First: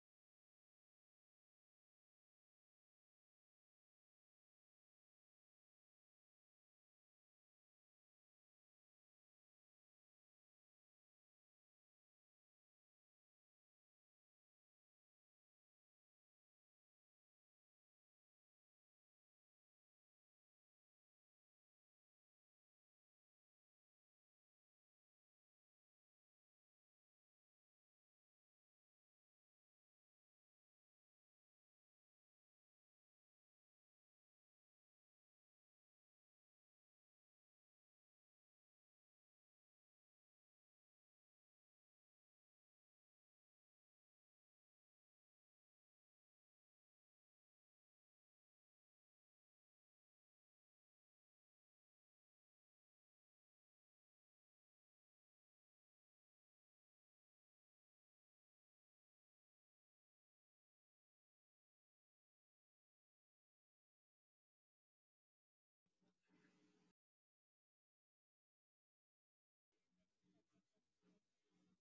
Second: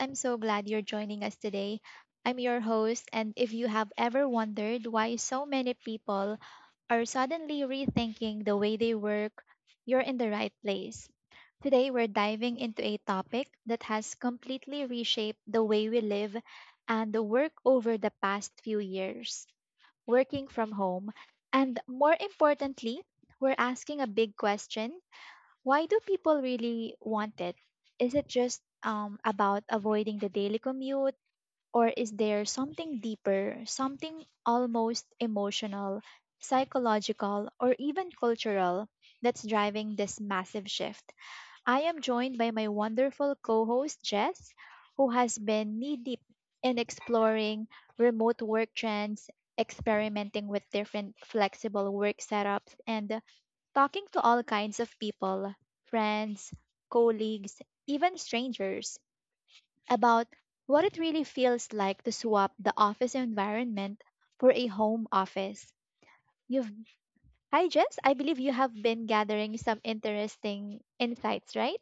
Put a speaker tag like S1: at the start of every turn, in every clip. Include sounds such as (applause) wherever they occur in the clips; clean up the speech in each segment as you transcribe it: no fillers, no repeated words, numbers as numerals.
S1: I'm so glad you're joining us today. I'm your host, and if you have ever wondered why so many people are suddenly rethinking the way they work, you're in the right place. Today, we're diving into a topic that has completely reshaped the way we live and the work over the past few years, working from home. And more importantly, we're asking a big question: why do people really want it? Is it just about avoiding the daily commute, or is there something deeper, something almost emotional, psychological, or even cultural that's driving this massive shift? I am joined by my wonderful co host, Jess, who has been knee deep in exploring remote work trends, experimenting with different flexible work setups, and talking to all kinds of people: friends, colleagues, even strangers, about what it really feels like to swap the office environment for a home office. You've Hi Jess, I believe you have been gathering some interesting insights, right?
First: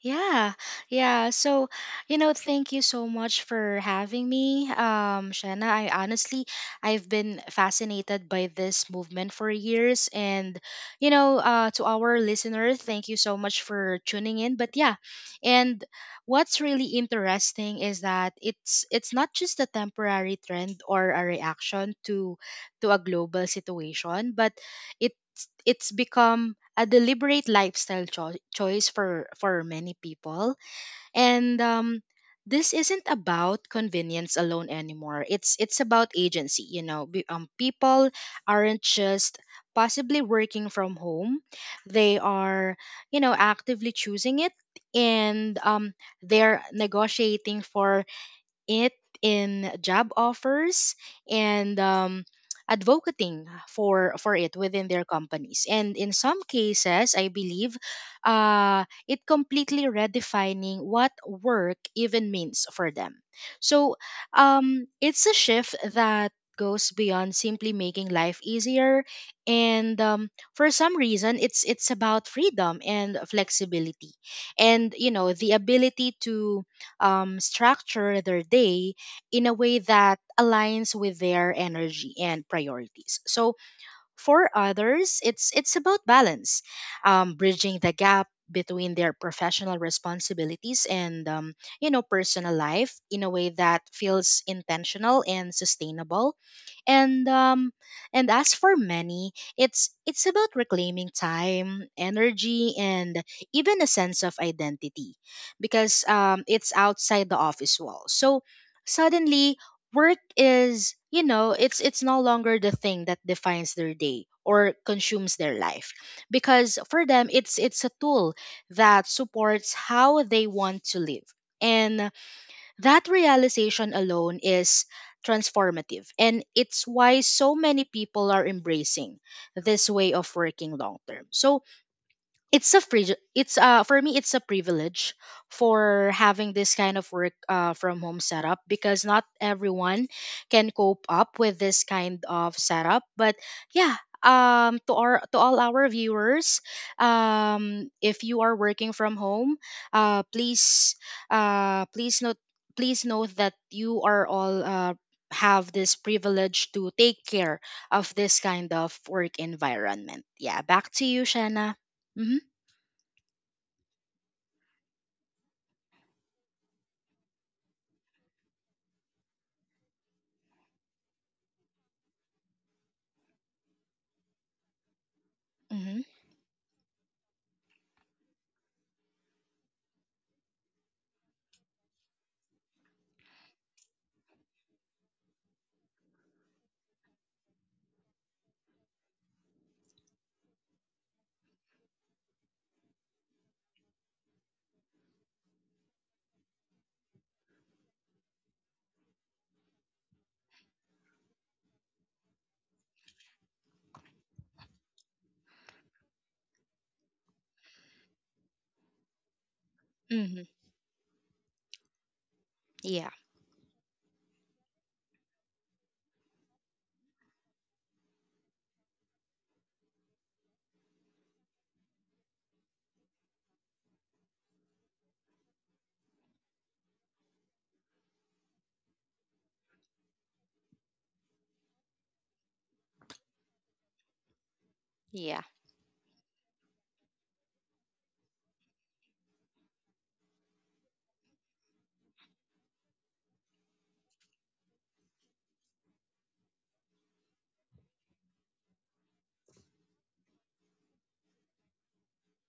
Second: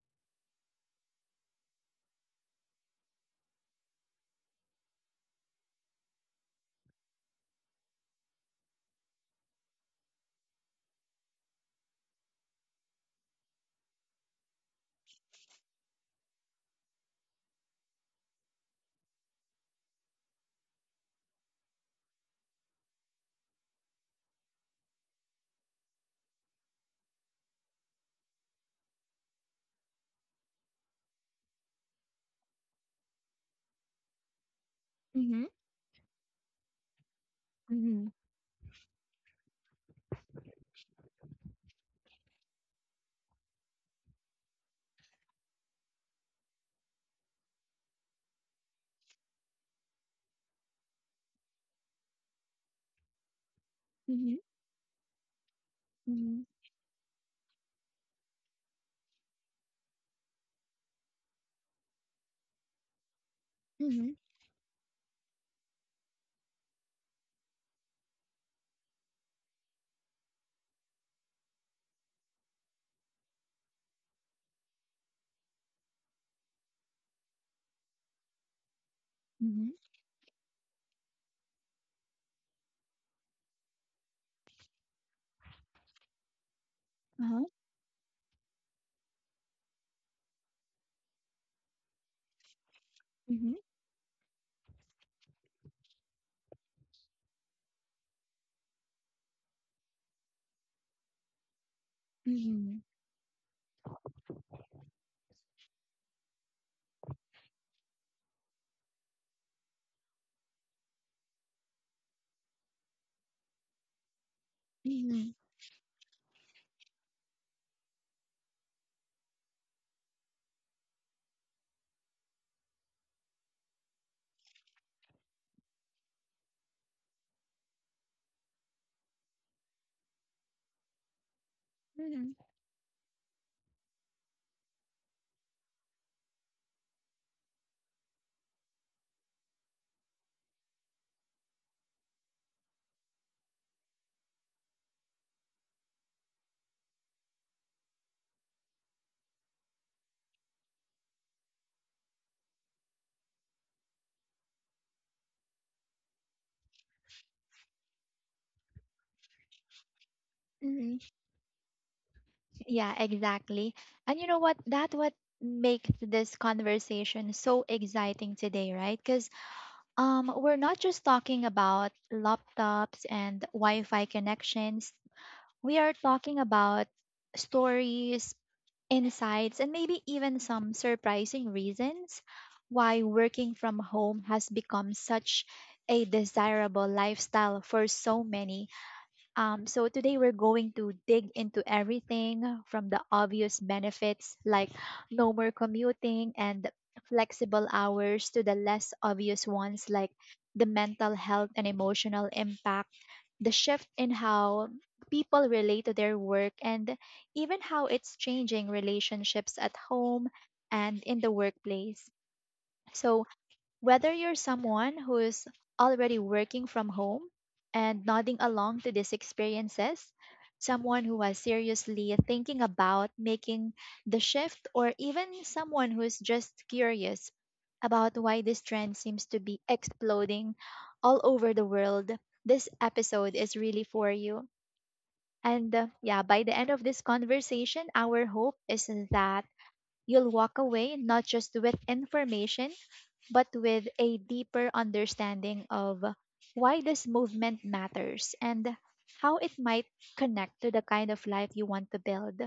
S2: Yeah, yeah. So, Thank you so much for having me, Shanna. I've been fascinated by this movement for years, and to our listener, thank you so much for tuning in. But yeah, and what's really interesting is that it's not just a temporary trend or a reaction to a global situation, but it it's become a deliberate lifestyle choice for many people, and this isn't about convenience alone anymore.
S1: Mhm.
S2: It's about agency, you know. People
S1: Mhm.
S2: aren't just possibly working from home, they are, you know, actively choosing it, and they're negotiating for it in job offers, and advocating for
S1: Mhm.
S2: it within their companies, and in some
S1: Mhm.
S2: cases I believe it completely redefining what work even means for them. so
S1: Mhm.
S2: um, it's a shift that goes beyond simply making life easier, and for some reason it's about freedom and flexibility, and you know, the ability to structure their day in a
S1: Mhm.
S2: way that aligns with their energy and priorities. So for others, it's about balance,
S1: Uh-huh.
S2: bridging the gap between their professional responsibilities and, you know, personal life in a way
S1: Mhm.
S2: that feels intentional and sustainable. And um and as for many, it's about reclaiming time, energy,
S1: Mhm.
S2: and even a sense of identity, because it's outside the office wall. So suddenly work is, you know, it's no longer the thing that defines their day or
S1: Mhm.
S2: consumes their life, because for them it's a tool that supports how they want to live. And that realization alone is transformative, and it's why so many people are embracing this way of working long term. So
S1: Mhm.
S2: it's a free it's, for me, it's a privilege for having this kind of work, from home setup, because not everyone can cope up with this kind of setup. But yeah, to our, to all our viewers, if you are working from home, uh please please note, please note that you are all, have this privilege to take care of this kind of work environment. Yeah, back
S1: Mhm.
S2: to you, Shanna. Mhm.
S1: Yeah, exactly. And you know what? That what makes this conversation so exciting today, right? Because we're not just talking about laptops and Wi-Fi connections. We are
S2: Mhm.
S1: talking about stories, insights, and maybe even some surprising reasons why working from home has become such a desirable lifestyle for so many. So today we're going to dig into everything from the obvious benefits like no more commuting and flexible hours to the less obvious ones like the mental health and emotional impact, the shift in how people relate to their work, and even how it's changing relationships at home
S2: Mhm.
S1: and in the workplace.
S2: Yeah.
S1: So, whether you're someone who's already working from home and nodding along to these experiences, someone who was seriously thinking about making the shift, or even someone who's just curious about why this trend seems to be exploding all over the world, this episode is really for you.
S2: Yeah.
S1: And yeah, by the end of this conversation, our hope is that you'll walk away not just with information but with a deeper understanding of why this movement matters and how it might connect to the kind of life you want to build.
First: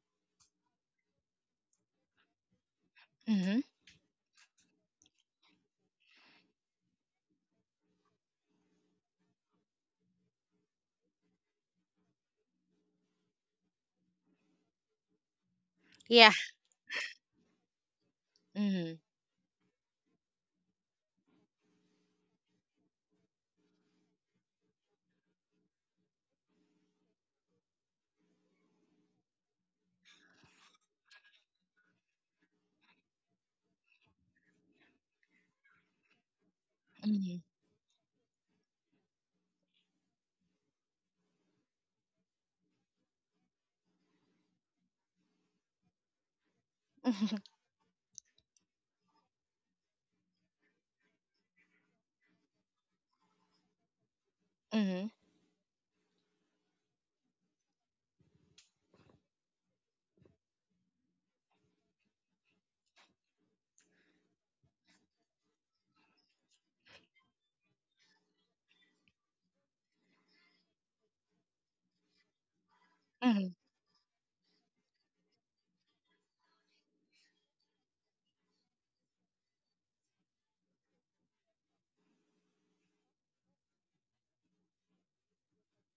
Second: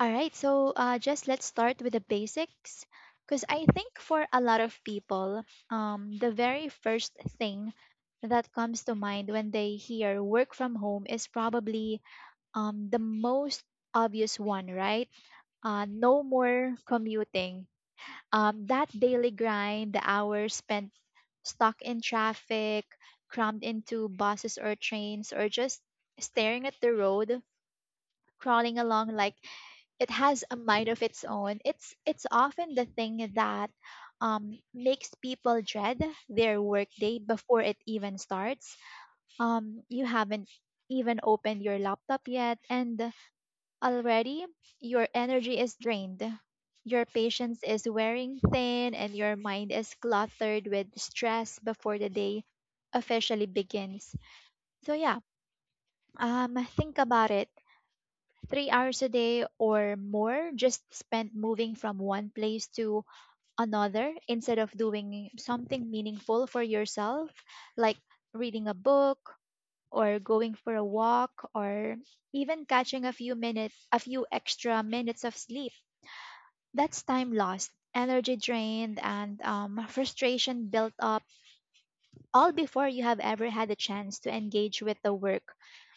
S1: All right, so just let's start with the basics. Because
S2: Mhm.
S1: I think for a lot of people, the very first thing that comes to mind when they hear work from home is probably the most obvious one, right? No
S2: Yeah.
S1: more commuting, that
S2: Mhm.
S1: daily grind, the hours spent stuck in traffic, crammed into buses or trains, or just staring at the road, crawling along like it has a mind of its own. It's often the thing that makes people dread their workday
S2: Mhm.
S1: before it even starts. You haven't even opened your laptop yet, and already, your energy is drained, your
S2: Mhm.
S1: patience is wearing thin, and your mind is cluttered with stress before the day officially begins. So,
S2: Mhm.
S1: yeah, think about it. 3 hours a day or more just spent moving from one place to another instead of doing something meaningful for yourself, like reading a book or going for a walk or even catching a few
S2: Mhm. (laughs)
S1: minutes, a few extra minutes of sleep. That's time lost, energy drained, and frustration built up, all before you have ever had a chance to engage with the work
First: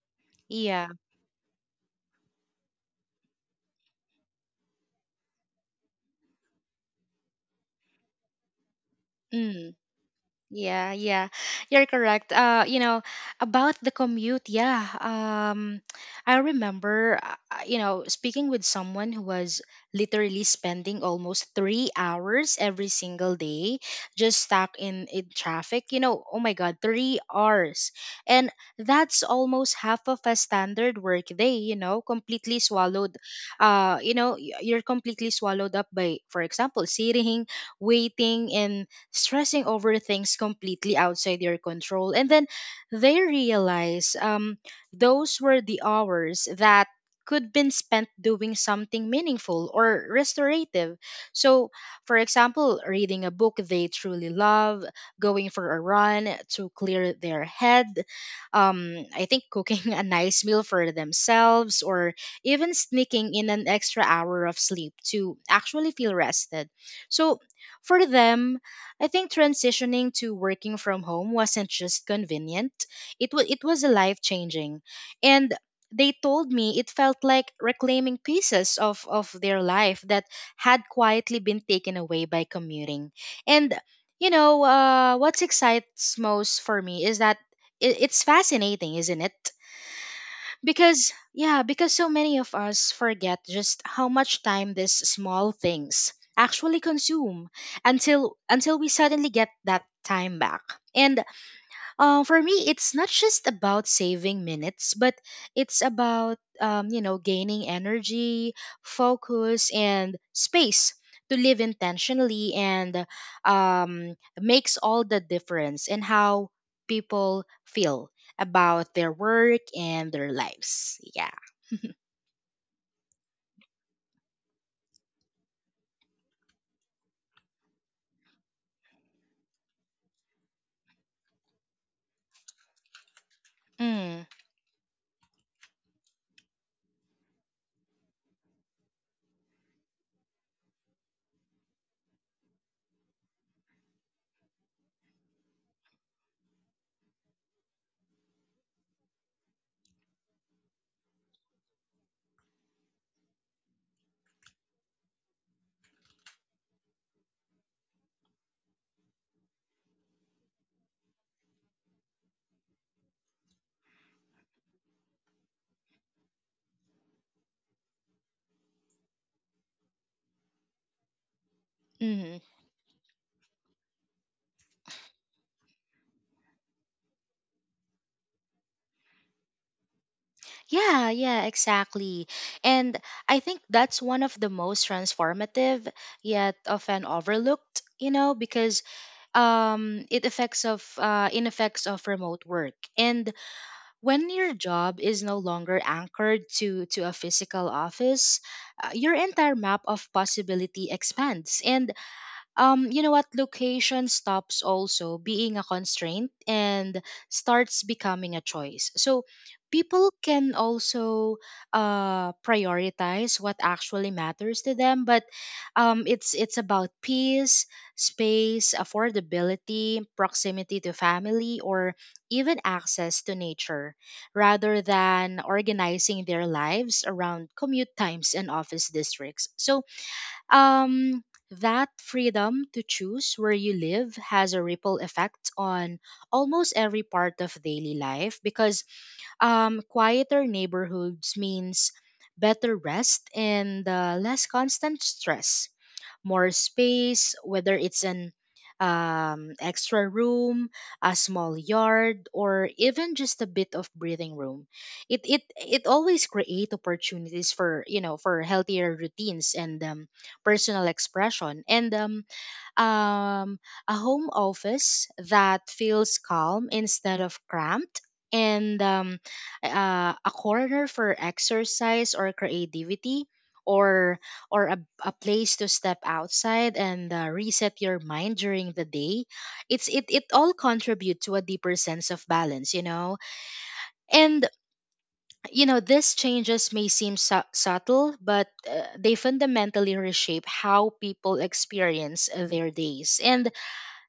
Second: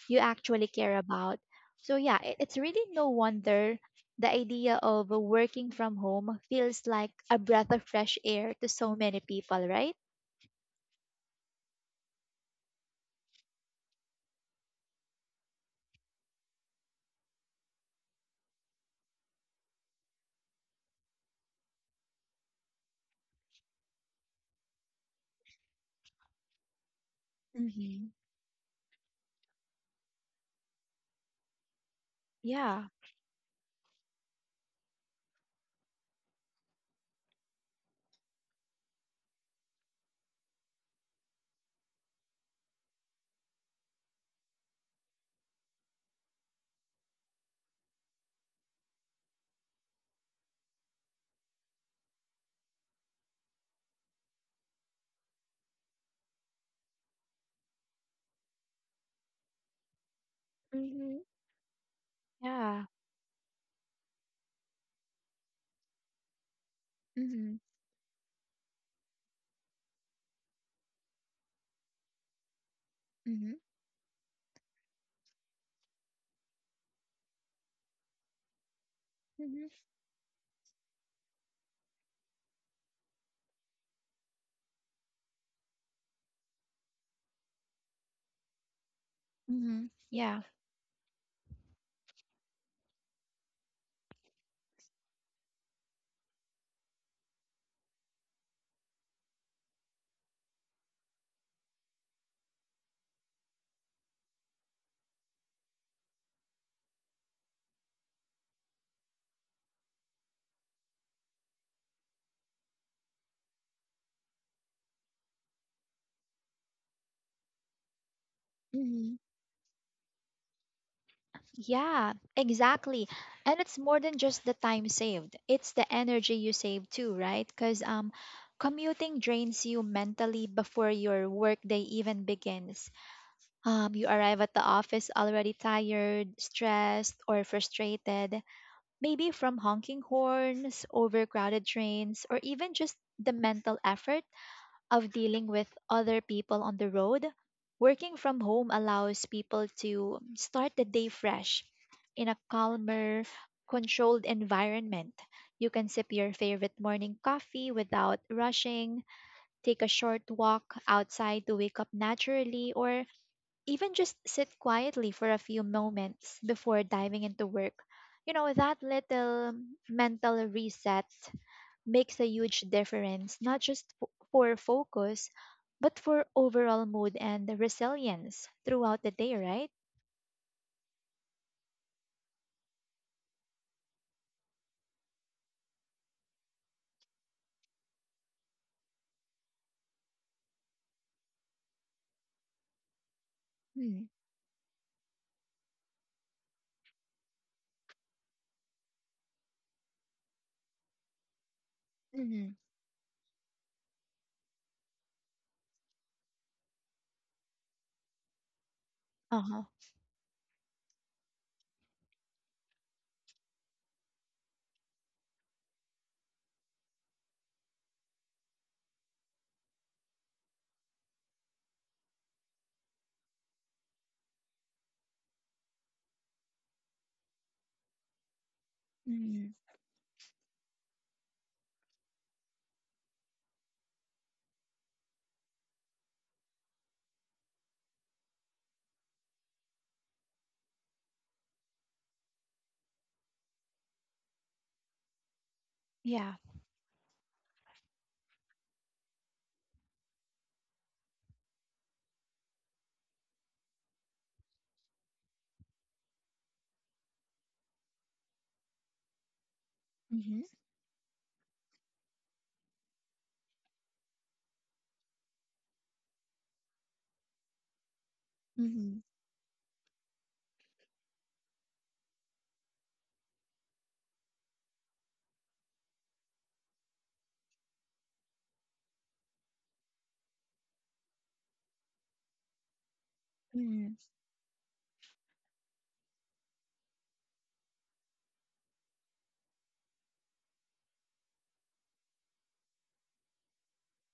S1: you actually
S2: Yeah.
S1: care about. So, yeah, it's really no wonder the idea of working from home feels like a breath of fresh air to so many people,
S2: Mm.
S1: right?
S2: Yeah, yeah, you're correct. About the commute, yeah. I remember, speaking with someone who was literally spending almost 3 hours every single day just stuck in traffic. You know, oh my God, 3 hours,
S1: Mm-hmm.
S2: and that's almost half of a standard work day. You know, completely
S1: Yeah.
S2: swallowed. You're completely swallowed up by, for example, sitting, waiting, and stressing over things completely outside your control. And then they realize, those were the hours that could been spent doing something meaningful or restorative. So, for example, reading a book they truly love, going for a run to clear their head, I think cooking (laughs) a nice meal for
S1: Mm-hmm.
S2: themselves, or even
S1: Yeah.
S2: sneaking in an extra hour of sleep to actually feel rested. So,
S1: Mm-hmm.
S2: for them, I think transitioning to working from home wasn't just convenient, it, was
S1: Mm-hmm.
S2: it was life changing. And they told me it felt like reclaiming pieces of their
S1: Mm-hmm.
S2: life that had quietly been taken away by commuting. And, what excites most for me is that it's fascinating, isn't it?
S1: Mm-hmm. Yeah.
S2: Because, yeah, because so many of us forget just how much time these small things actually consume until we suddenly get that time back. And for me, it's not just about saving minutes, but it's about, you know, gaining energy, focus, and space to live intentionally, and makes all the difference in how people feel about their work and their lives. Yeah. (laughs)
S1: Yeah, exactly. And it's more than just the time saved. It's the energy you save too, right? Because commuting drains you mentally before your workday even begins. You
S2: Mm,
S1: arrive at the office already tired, stressed, or frustrated, maybe from honking horns, overcrowded trains, or even just the mental effort of dealing with other people on the road. Working from home allows people to start the day fresh in a calmer, controlled environment. You can sip your favorite morning coffee without rushing, take a short walk outside to wake up naturally, or even just sit quietly for a few moments before diving into work. You know, that little mental reset makes a
S2: hmm.
S1: huge difference, not just for focus, but for overall mood and the resilience throughout the day, right?
S2: Yeah, exactly. And I think that's one of the most transformative yet often overlooked, you know, because it affects of in effects of remote work. And when your job is no longer anchored to a physical office, your entire map of possibility expands. And
S1: Mm-hmm.
S2: you know what? Location stops also being a constraint and starts becoming a choice. So
S1: Uh huh.
S2: people can also prioritize what actually matters to them. But it's about peace, space, affordability, proximity to family, or even access to nature, rather than organizing their lives around commute times and office districts.
S1: Mm-hmm.
S2: So, um, that freedom to choose where you live has a ripple effect on almost every part of daily life, because, quieter neighborhoods means better rest and, less constant stress,
S1: Yeah.
S2: more space, whether it's an extra room, a small yard, or even just a bit of breathing room. It always create opportunities for, you know, for healthier routines and,
S1: Mm-hmm.
S2: personal expression. And um, a home office that feels calm instead of cramped, and,
S1: Mm-hmm.
S2: a corner for exercise or creativity, or or a, a place to step outside and, reset your mind during the day. It all contribute to a deeper sense of balance, you know.
S1: Mm-hmm.
S2: And you know, these changes may seem subtle, but, they fundamentally reshape how people experience their days. And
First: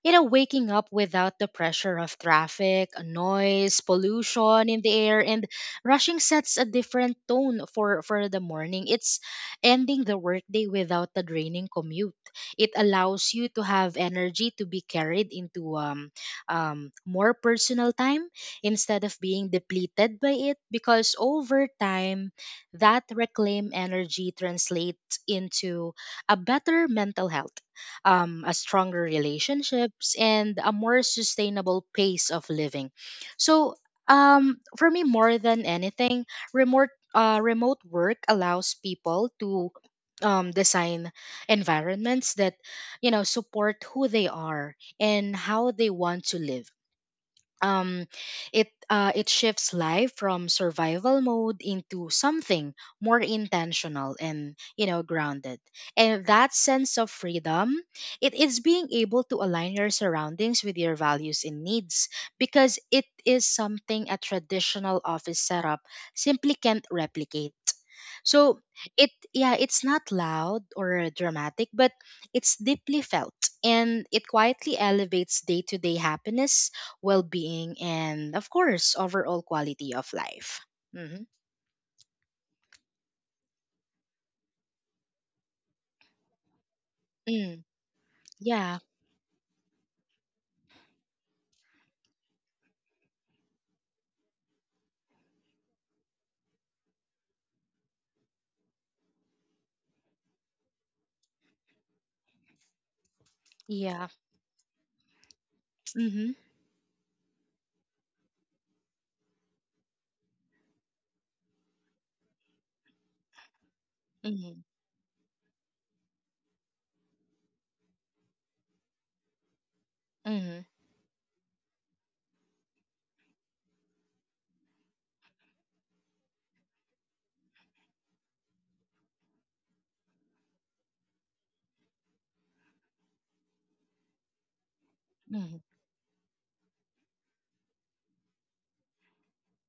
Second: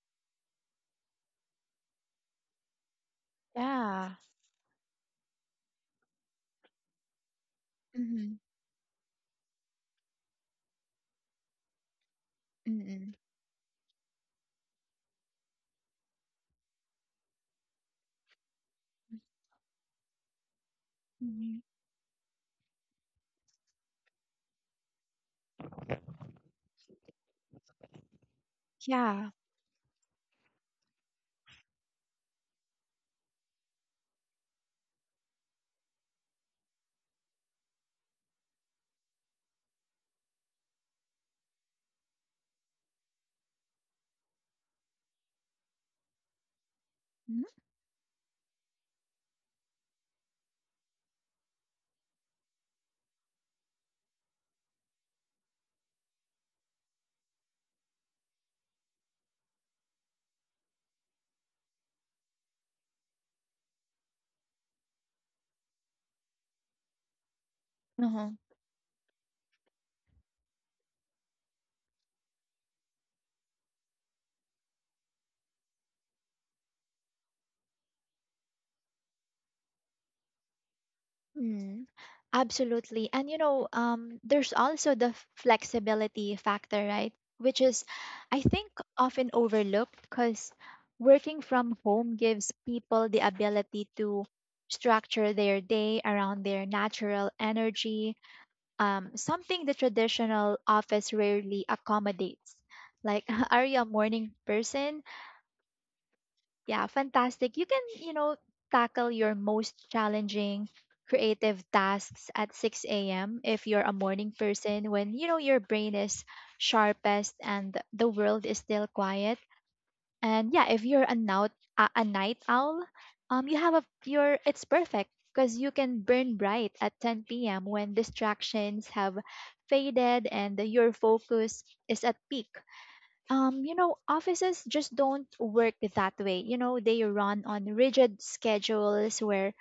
S2: you know, waking up without the pressure of traffic, noise,
S1: Yeah.
S2: pollution in the air, and rushing sets a different tone for the
S1: Mm-hmm.
S2: morning. It's ending the workday without a draining commute. It
S1: Mm-hmm.
S2: allows you to have energy to be carried into, more personal time instead of being depleted by it, because
S1: Mm-hmm.
S2: over time, that reclaim energy translates into a better mental health, a stronger
S1: Yeah.
S2: relationships, and a more sustainable pace of living. So, for me, more than anything, remote work allows people to, design environments that, you know, support who they are and how they want to live.
S1: Mm-hmm.
S2: um it shifts life from survival mode into something more intentional, and you know, grounded. And that sense of freedom, it is being able to align your surroundings with your values and needs, because it is something a traditional office setup simply can't replicate.
S1: Uh
S2: So it yeah, it's not loud or dramatic, but it's deeply felt, and it quietly elevates day-to-day happiness, well-being, and of course, overall quality of life. Mhm.
S1: huh. Absolutely. And you know, there's also the flexibility factor, right?
S2: Mm.
S1: Which is, I think,
S2: Yeah.
S1: often overlooked because working from home gives people the ability to structure their day around their natural energy, something the traditional office rarely accommodates. Like, (laughs) are you a
S2: Yeah.
S1: morning person?
S2: Mhm.
S1: Yeah, fantastic. You can, you know, tackle your most challenging creative tasks at 6 a.m. if you're a morning
S2: Mhm.
S1: person, when, you know, your brain is sharpest and the world is still quiet. And
S2: Mhm.
S1: yeah, if you're a night owl, you have a your it's perfect because you can burn bright at 10 p.m. when distractions have faded and your focus is at peak. You know, offices just don't
S2: Mhm.
S1: work that way. You know, they run on rigid schedules where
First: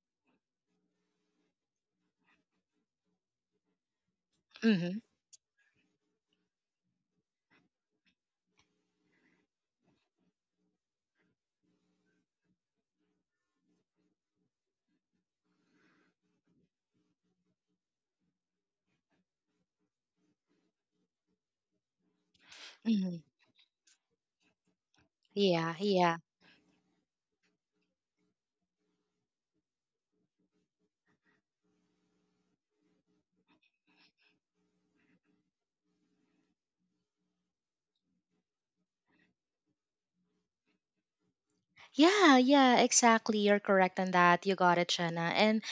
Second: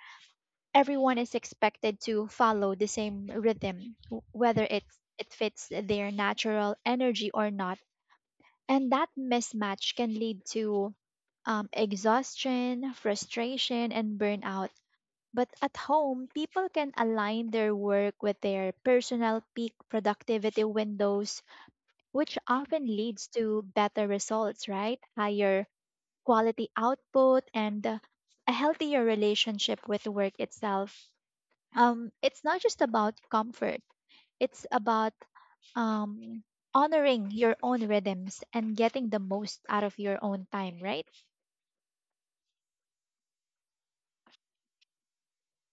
S1: everyone is expected to follow the same rhythm, whether
S2: Mhm.
S1: it fits their natural energy or not. And that mismatch can lead to exhaustion, frustration, and burnout. But at home, people can align their work with their personal peak productivity windows, which often
S2: Mhm.
S1: leads to better results, right? Higher
S2: Yeah, yeah.
S1: quality output, and a healthier relationship with work itself. It's not just about comfort, it's about um, honoring your own rhythms and getting the most out of your own time, right?
S2: Yeah, exactly. You're correct on that. You got it, Shanna. And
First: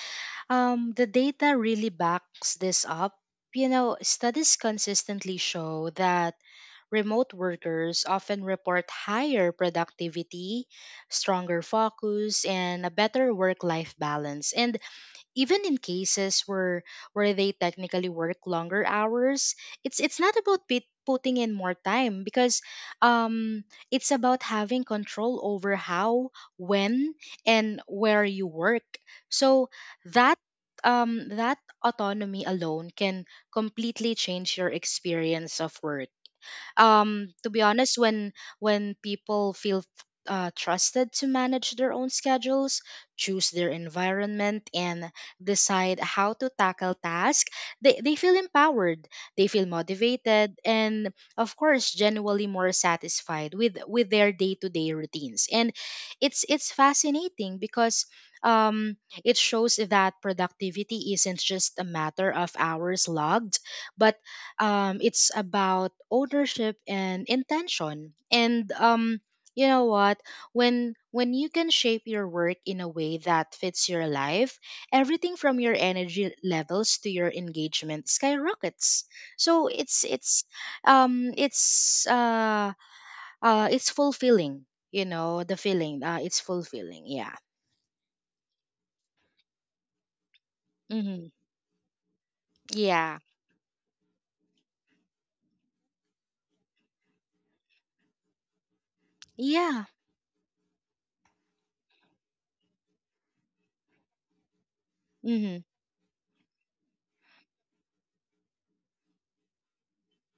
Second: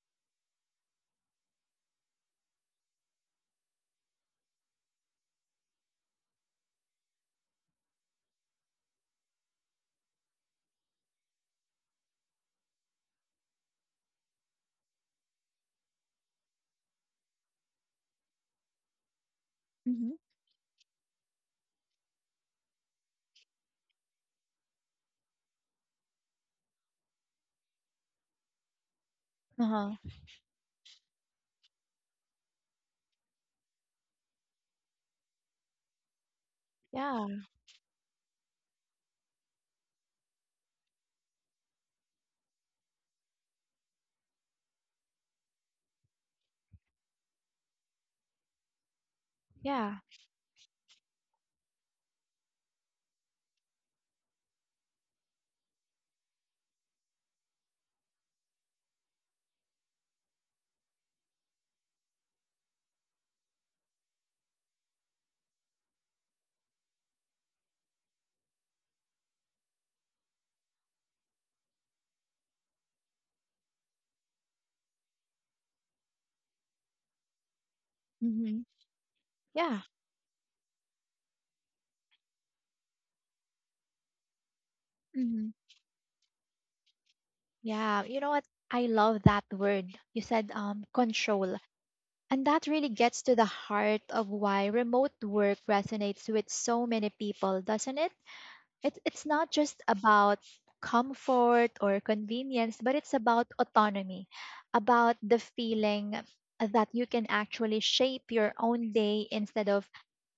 S2: The data really backs this up. You know, studies consistently show that remote workers often report higher productivity, stronger focus, and a better work life balance. And even in cases where they technically work longer hours, it's
S1: Mhm.
S2: it's not about putting in more time, because um it's about having control over how, when, and where you work. So
S1: Uh-huh.
S2: that um that autonomy alone can completely change your experience of work.
S1: Yeah.
S2: To be honest, when people feel, trusted to manage their own schedules, choose their environment, and decide how to tackle tasks, they feel empowered, they feel
S1: Yeah.
S2: motivated, and of course, genuinely more satisfied with their day-to-day routines. And it's fascinating, because, um, it shows that productivity isn't just a matter of hours logged, but, it's about ownership and intention. And, you know what, when you can shape your work in a way that fits your life, everything from your energy levels to your engagement
S1: Mm-hmm.
S2: skyrockets. So
S1: Yeah.
S2: um it's uh it's fulfilling, you know,
S1: Mm-hmm.
S2: the feeling, it's fulfilling, yeah.
S1: Yeah. You know what? I love that word. You said
S2: Mm-hmm.
S1: control. And that really
S2: Yeah.
S1: gets to the heart of why remote work resonates with so many people, doesn't it? It's not just
S2: Yeah.
S1: about comfort or convenience, but it's about autonomy, about the
S2: Mm-hmm.
S1: feeling that you can actually shape your own day instead of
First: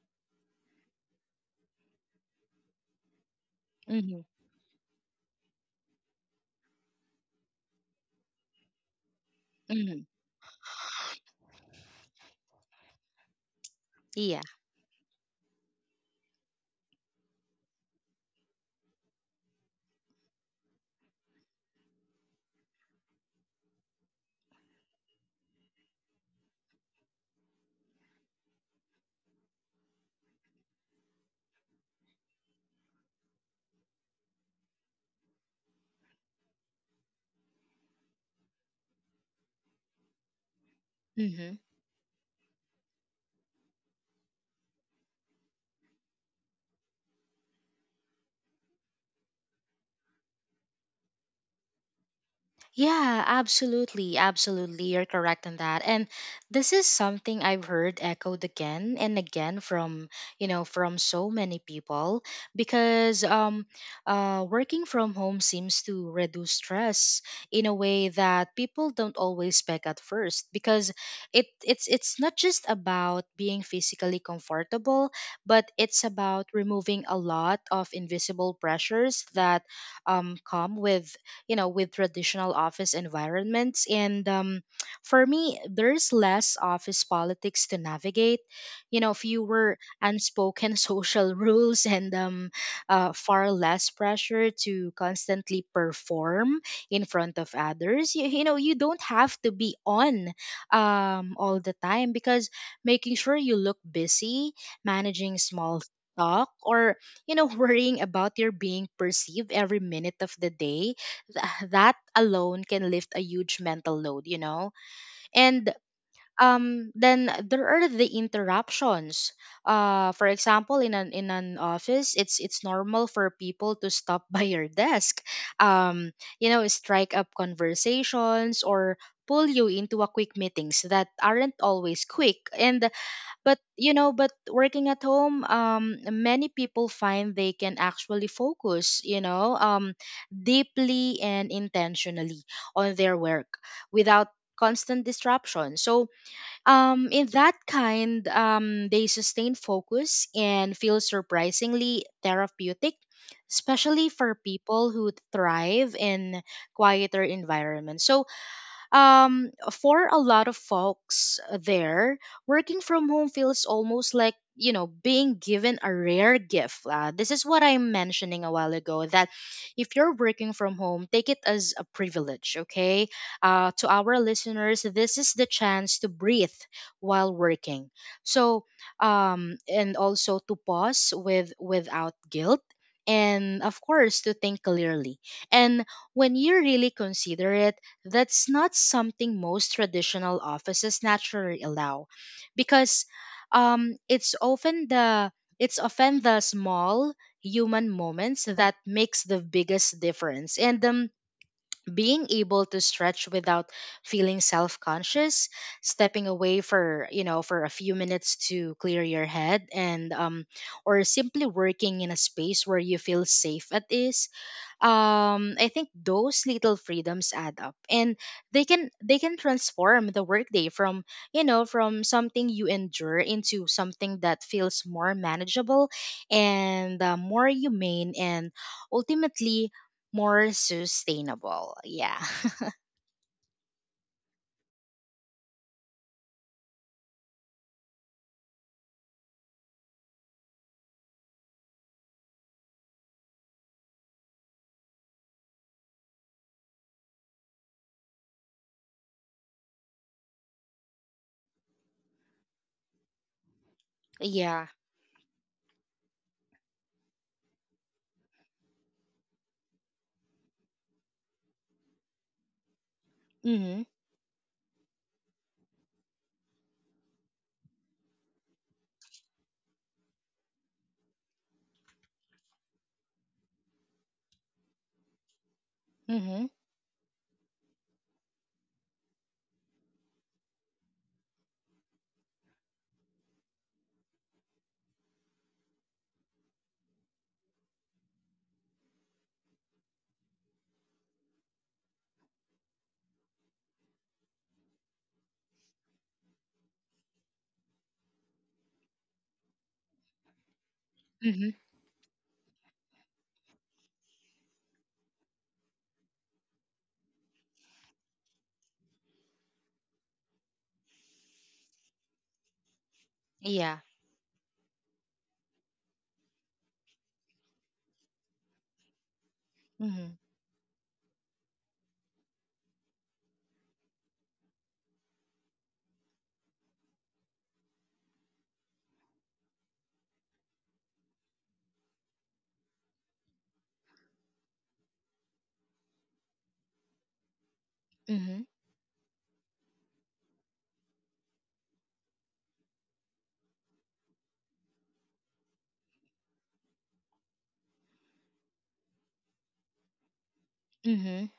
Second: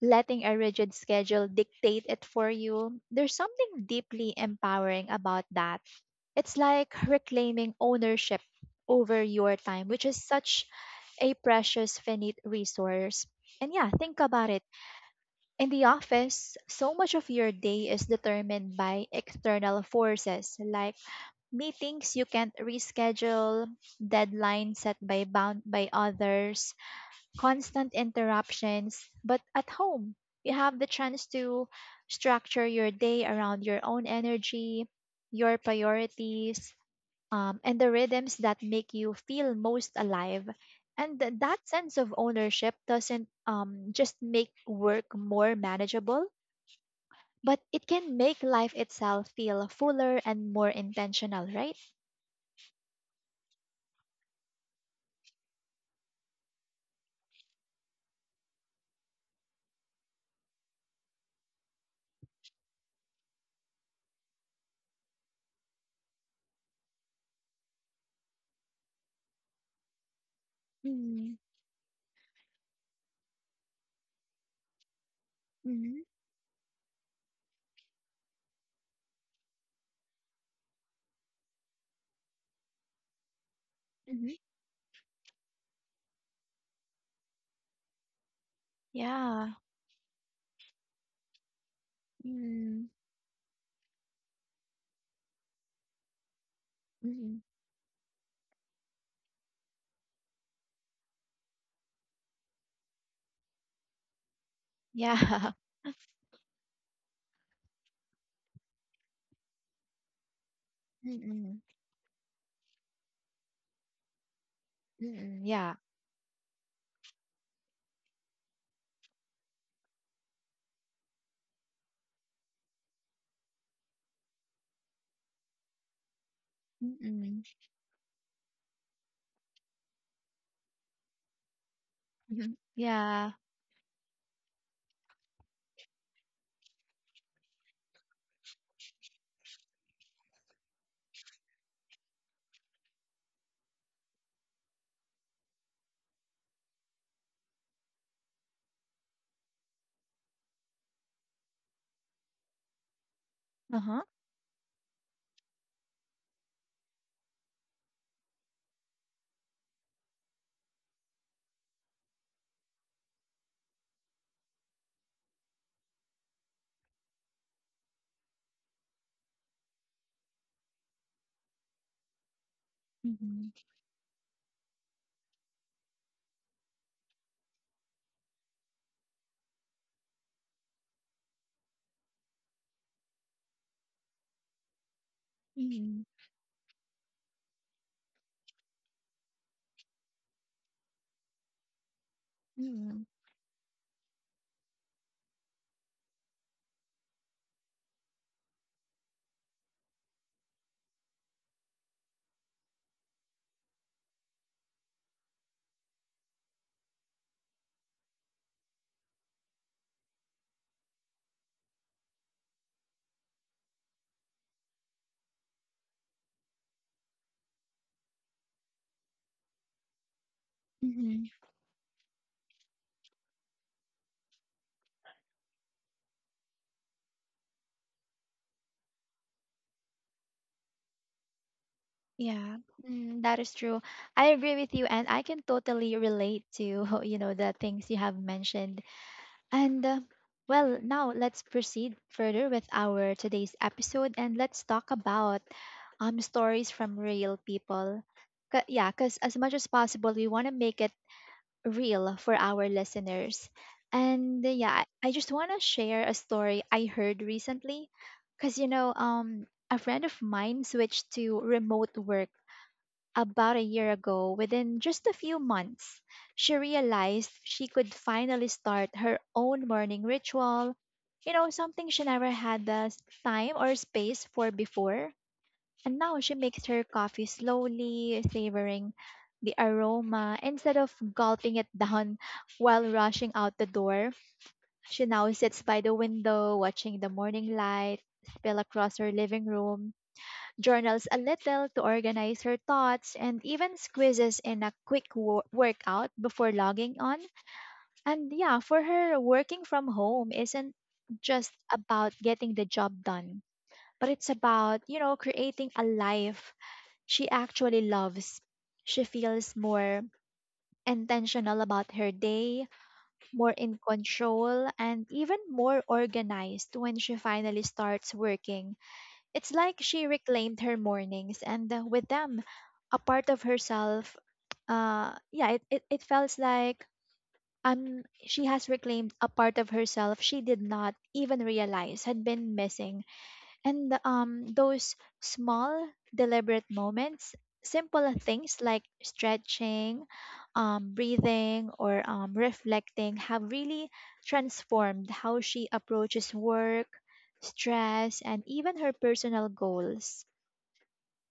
S1: letting a rigid schedule dictate it for you. There's something
S2: Mm-hmm.
S1: deeply empowering about that. It's like reclaiming ownership over your time,
S2: Mm-hmm.
S1: which is such a precious, finite resource. And yeah, think
S2: Yeah.
S1: about it: in the office, so much of your day is determined by external forces like meetings you can't reschedule, deadlines set by bound by others, constant interruptions. But at home, you have the chance to structure your day around your own energy, your priorities, and the rhythms that make you feel most alive. And
S2: Mm-hmm.
S1: that sense of ownership doesn't just make work more manageable, but it can make life itself feel fuller and more intentional, right?
S2: Yeah, absolutely. Absolutely. You're correct on that. And this is something I've heard echoed again and again from, you know, from so many people, because, working from home seems to reduce stress in a way that people don't always pick at first, because
S1: Mm-hmm.
S2: it's not just about being physically comfortable, but
S1: Mm-hmm.
S2: it's about removing a lot of invisible pressures that, come with, you know, with traditional office environments. And,
S1: Mm-hmm.
S2: for me there's less office politics to navigate, you know,
S1: Yeah.
S2: fewer unspoken (laughs) social rules, and,
S1: Mm-hmm.
S2: far less pressure to constantly perform in front
S1: Mm-hmm.
S2: of others. You know, you don't have to be on, all the time, because making sure you look busy, managing
S1: Yeah. (laughs)
S2: small talk, or, you know, (laughs) worrying about your being perceived every minute of the day.
S1: Mm-hmm.
S2: Th- that alone can lift a huge mental load, you know?
S1: Mm-hmm.
S2: And,
S1: Yeah.
S2: then there are the interruptions. For example, in an office, it's normal for people to stop (laughs) by your desk, um, you know, strike up
S1: Mm-hmm.
S2: conversations or pull you into a quick meetings that aren't always quick.
S1: Mm-hmm.
S2: And
S1: Yeah.
S2: but you know but working at home, many people find they can actually focus, deeply and intentionally on their work without constant disruption. So in that kind, they sustain focus and feel surprisingly therapeutic,
S1: Uh-huh.
S2: especially for people who thrive in quieter environments. So for a lot of folks there, working from home feels almost like, being given a rare gift. This is what I'm mentioning a while ago, that if you're working from home, take it as a privilege, okay?
S1: Mm-hmm.
S2: To our listeners, this is the chance to breathe while working. so and also to pause without guilt, and of course to think clearly. And
S1: Mm-hmm.
S2: when you really consider it, that's not something most traditional offices naturally allow,
S1: Mm-hmm.
S2: because um, it's often the it's often the small human moments that makes the biggest difference. And Being able to stretch without feeling self-conscious, stepping away for for a few minutes to clear your head, and or simply working in a space where you feel safe at ease. I think those little freedoms add up, and they can transform the workday from
S1: Mm-hmm.
S2: from something you endure into something that feels more manageable, and more humane, and ultimately more sustainable. Yeah.
S1: Yeah.
S2: (laughs)
S1: Mm, that is true. I agree with you, and I can totally relate to, (laughs) you know, the things you have mentioned. And well, now let's proceed further with our today's episode and let's talk about stories from real people. Ca Yeah, because as much as possible, we want to make it real for our listeners. And
S2: Yeah.
S1: yeah, I just want to share a story I heard recently, because you know, a friend of mine switched to remote work about a
S2: Mhm.
S1: year ago. Within just a few months, she realized she could finally start her own morning ritual. You know, something she never had the time or space for before, and now she
S2: Mhm.
S1: makes her coffee slowly, savoring the aroma. Instead of gulping it down (laughs) while rushing out the door, she now sits by the window, watching the morning light spill across her living room, journals a little to organize her thoughts, and even squeezes in a quick workout before logging on. And yeah, for her, working from home isn't
S2: Mhm.
S1: just about getting the job done, but it's about, you know, creating a life she actually loves. She feels more intentional about her day, more
S2: Yeah.
S1: in control, and even more organized when she finally starts working. It's like she
S2: Mhm.
S1: reclaimed her mornings, and with them, a part of herself. Yeah, it felt like she has reclaimed a part of herself she did not even realize had been missing, and those small, deliberate moments, simple things like stretching, breathing, or reflecting have really transformed how she approaches work, stress, and even her personal goals.
S2: Mhm.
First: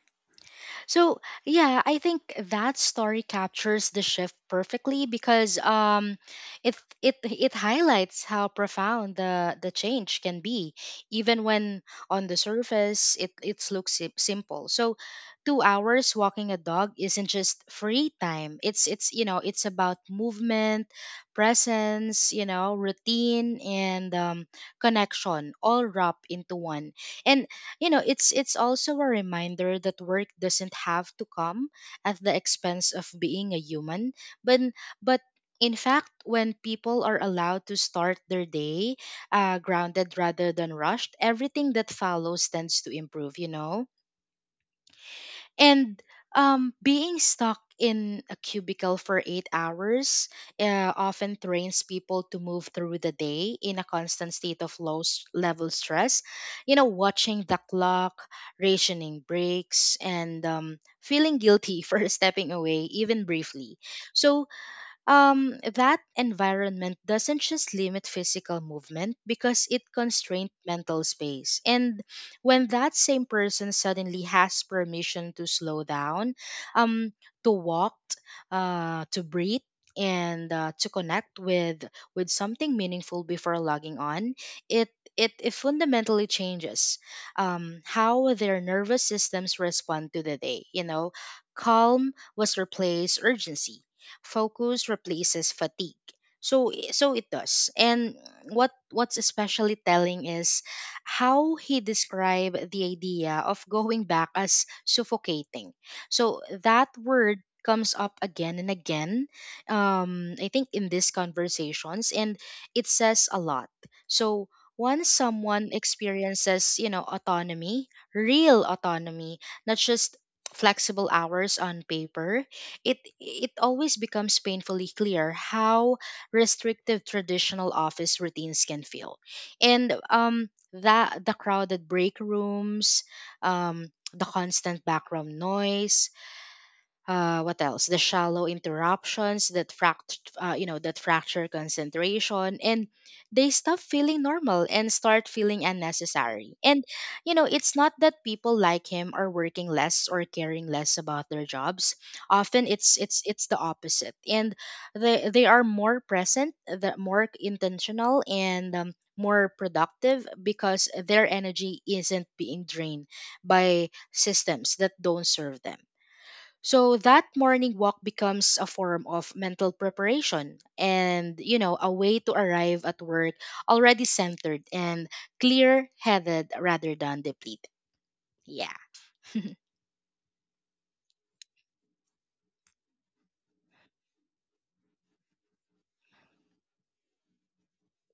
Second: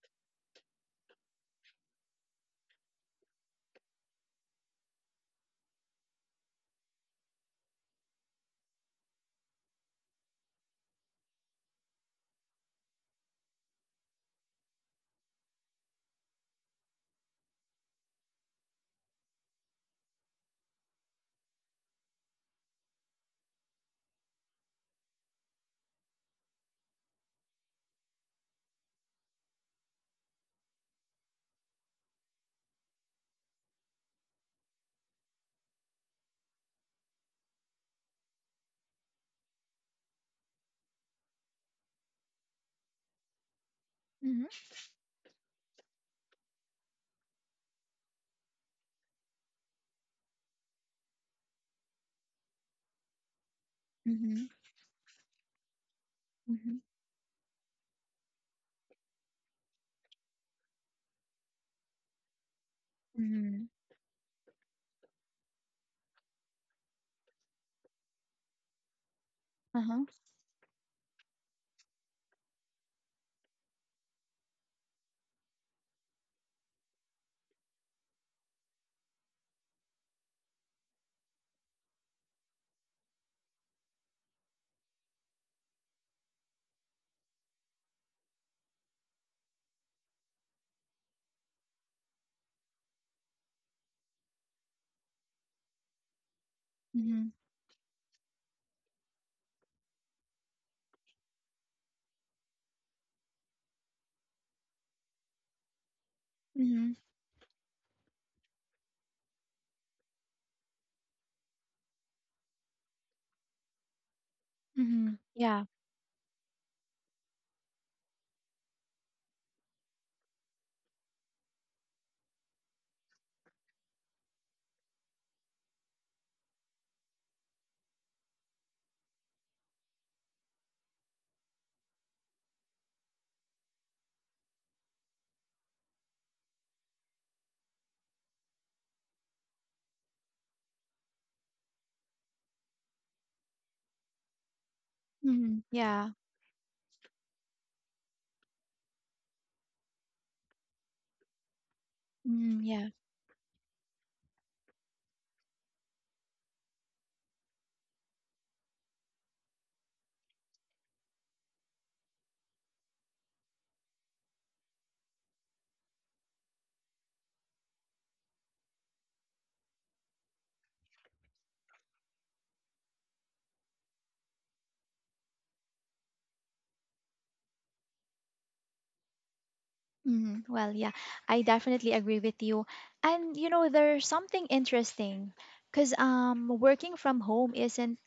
S2: So yeah, I think that story captures the shift perfectly because, it it highlights how profound the change can be, even when on the surface it looks simple. So, 2 hours walking a dog isn't just free time. It's it's about movement, presence, routine, and connection, all wrapped into one. And it's also a reminder that work doesn't have to come at the expense of being a human, but but in fact when people are allowed to start their day grounded rather than rushed, everything that follows tends to improve, you know.
S1: Mm-hmm.
S2: And Being stuck in a cubicle for 8 hours often trains people to move through the day in a constant
S1: Mm-hmm.
S2: state of low level stress. You
S1: Mm-hmm.
S2: know, watching the clock, rationing breaks, and feeling guilty (laughs) for stepping away, even
S1: Mm-hmm.
S2: briefly. So, that environment doesn't just limit physical movement because it
S1: Uh-huh.
S2: constrains mental space. And when that same person suddenly has permission to slow down, um, to walk, to breathe, and to connect with something meaningful before logging on, it it fundamentally changes how their nervous systems respond to the day. You know, calm was replaced urgency, focus replaces fatigue. So it
S1: Mm-hmm.
S2: does. And what's especially telling is how he described the idea of going back as suffocating. So that
S1: Mm-hmm.
S2: word comes up again and again, I think, in these conversations, and it says a lot. So once
S1: Mm-hmm. Yeah.
S2: someone experiences, you know, autonomy, real autonomy, not just flexible hours on paper, it always becomes painfully clear how restrictive traditional office routines can feel. And that the crowded break rooms, the constant background noise, what else? The shallow interruptions that that fracture concentration, and they stop feeling normal and start feeling
S1: Mm-hmm. Yeah.
S2: unnecessary. And you know, it's not that people like him are working less or caring less about their jobs. Often,
S1: Mm-hmm.
S2: it's
S1: Yeah.
S2: it's it's the opposite, and they are more present, the more intentional, and more productive because their energy isn't being drained by systems that don't serve them. So that morning walk becomes a form of mental preparation and, you know, a way to arrive at work already centered and clear headed rather than depleted. Yeah. (laughs)
S1: Mhm. Well, yeah, I definitely agree with you. And you know, there's something interesting because working from home isn't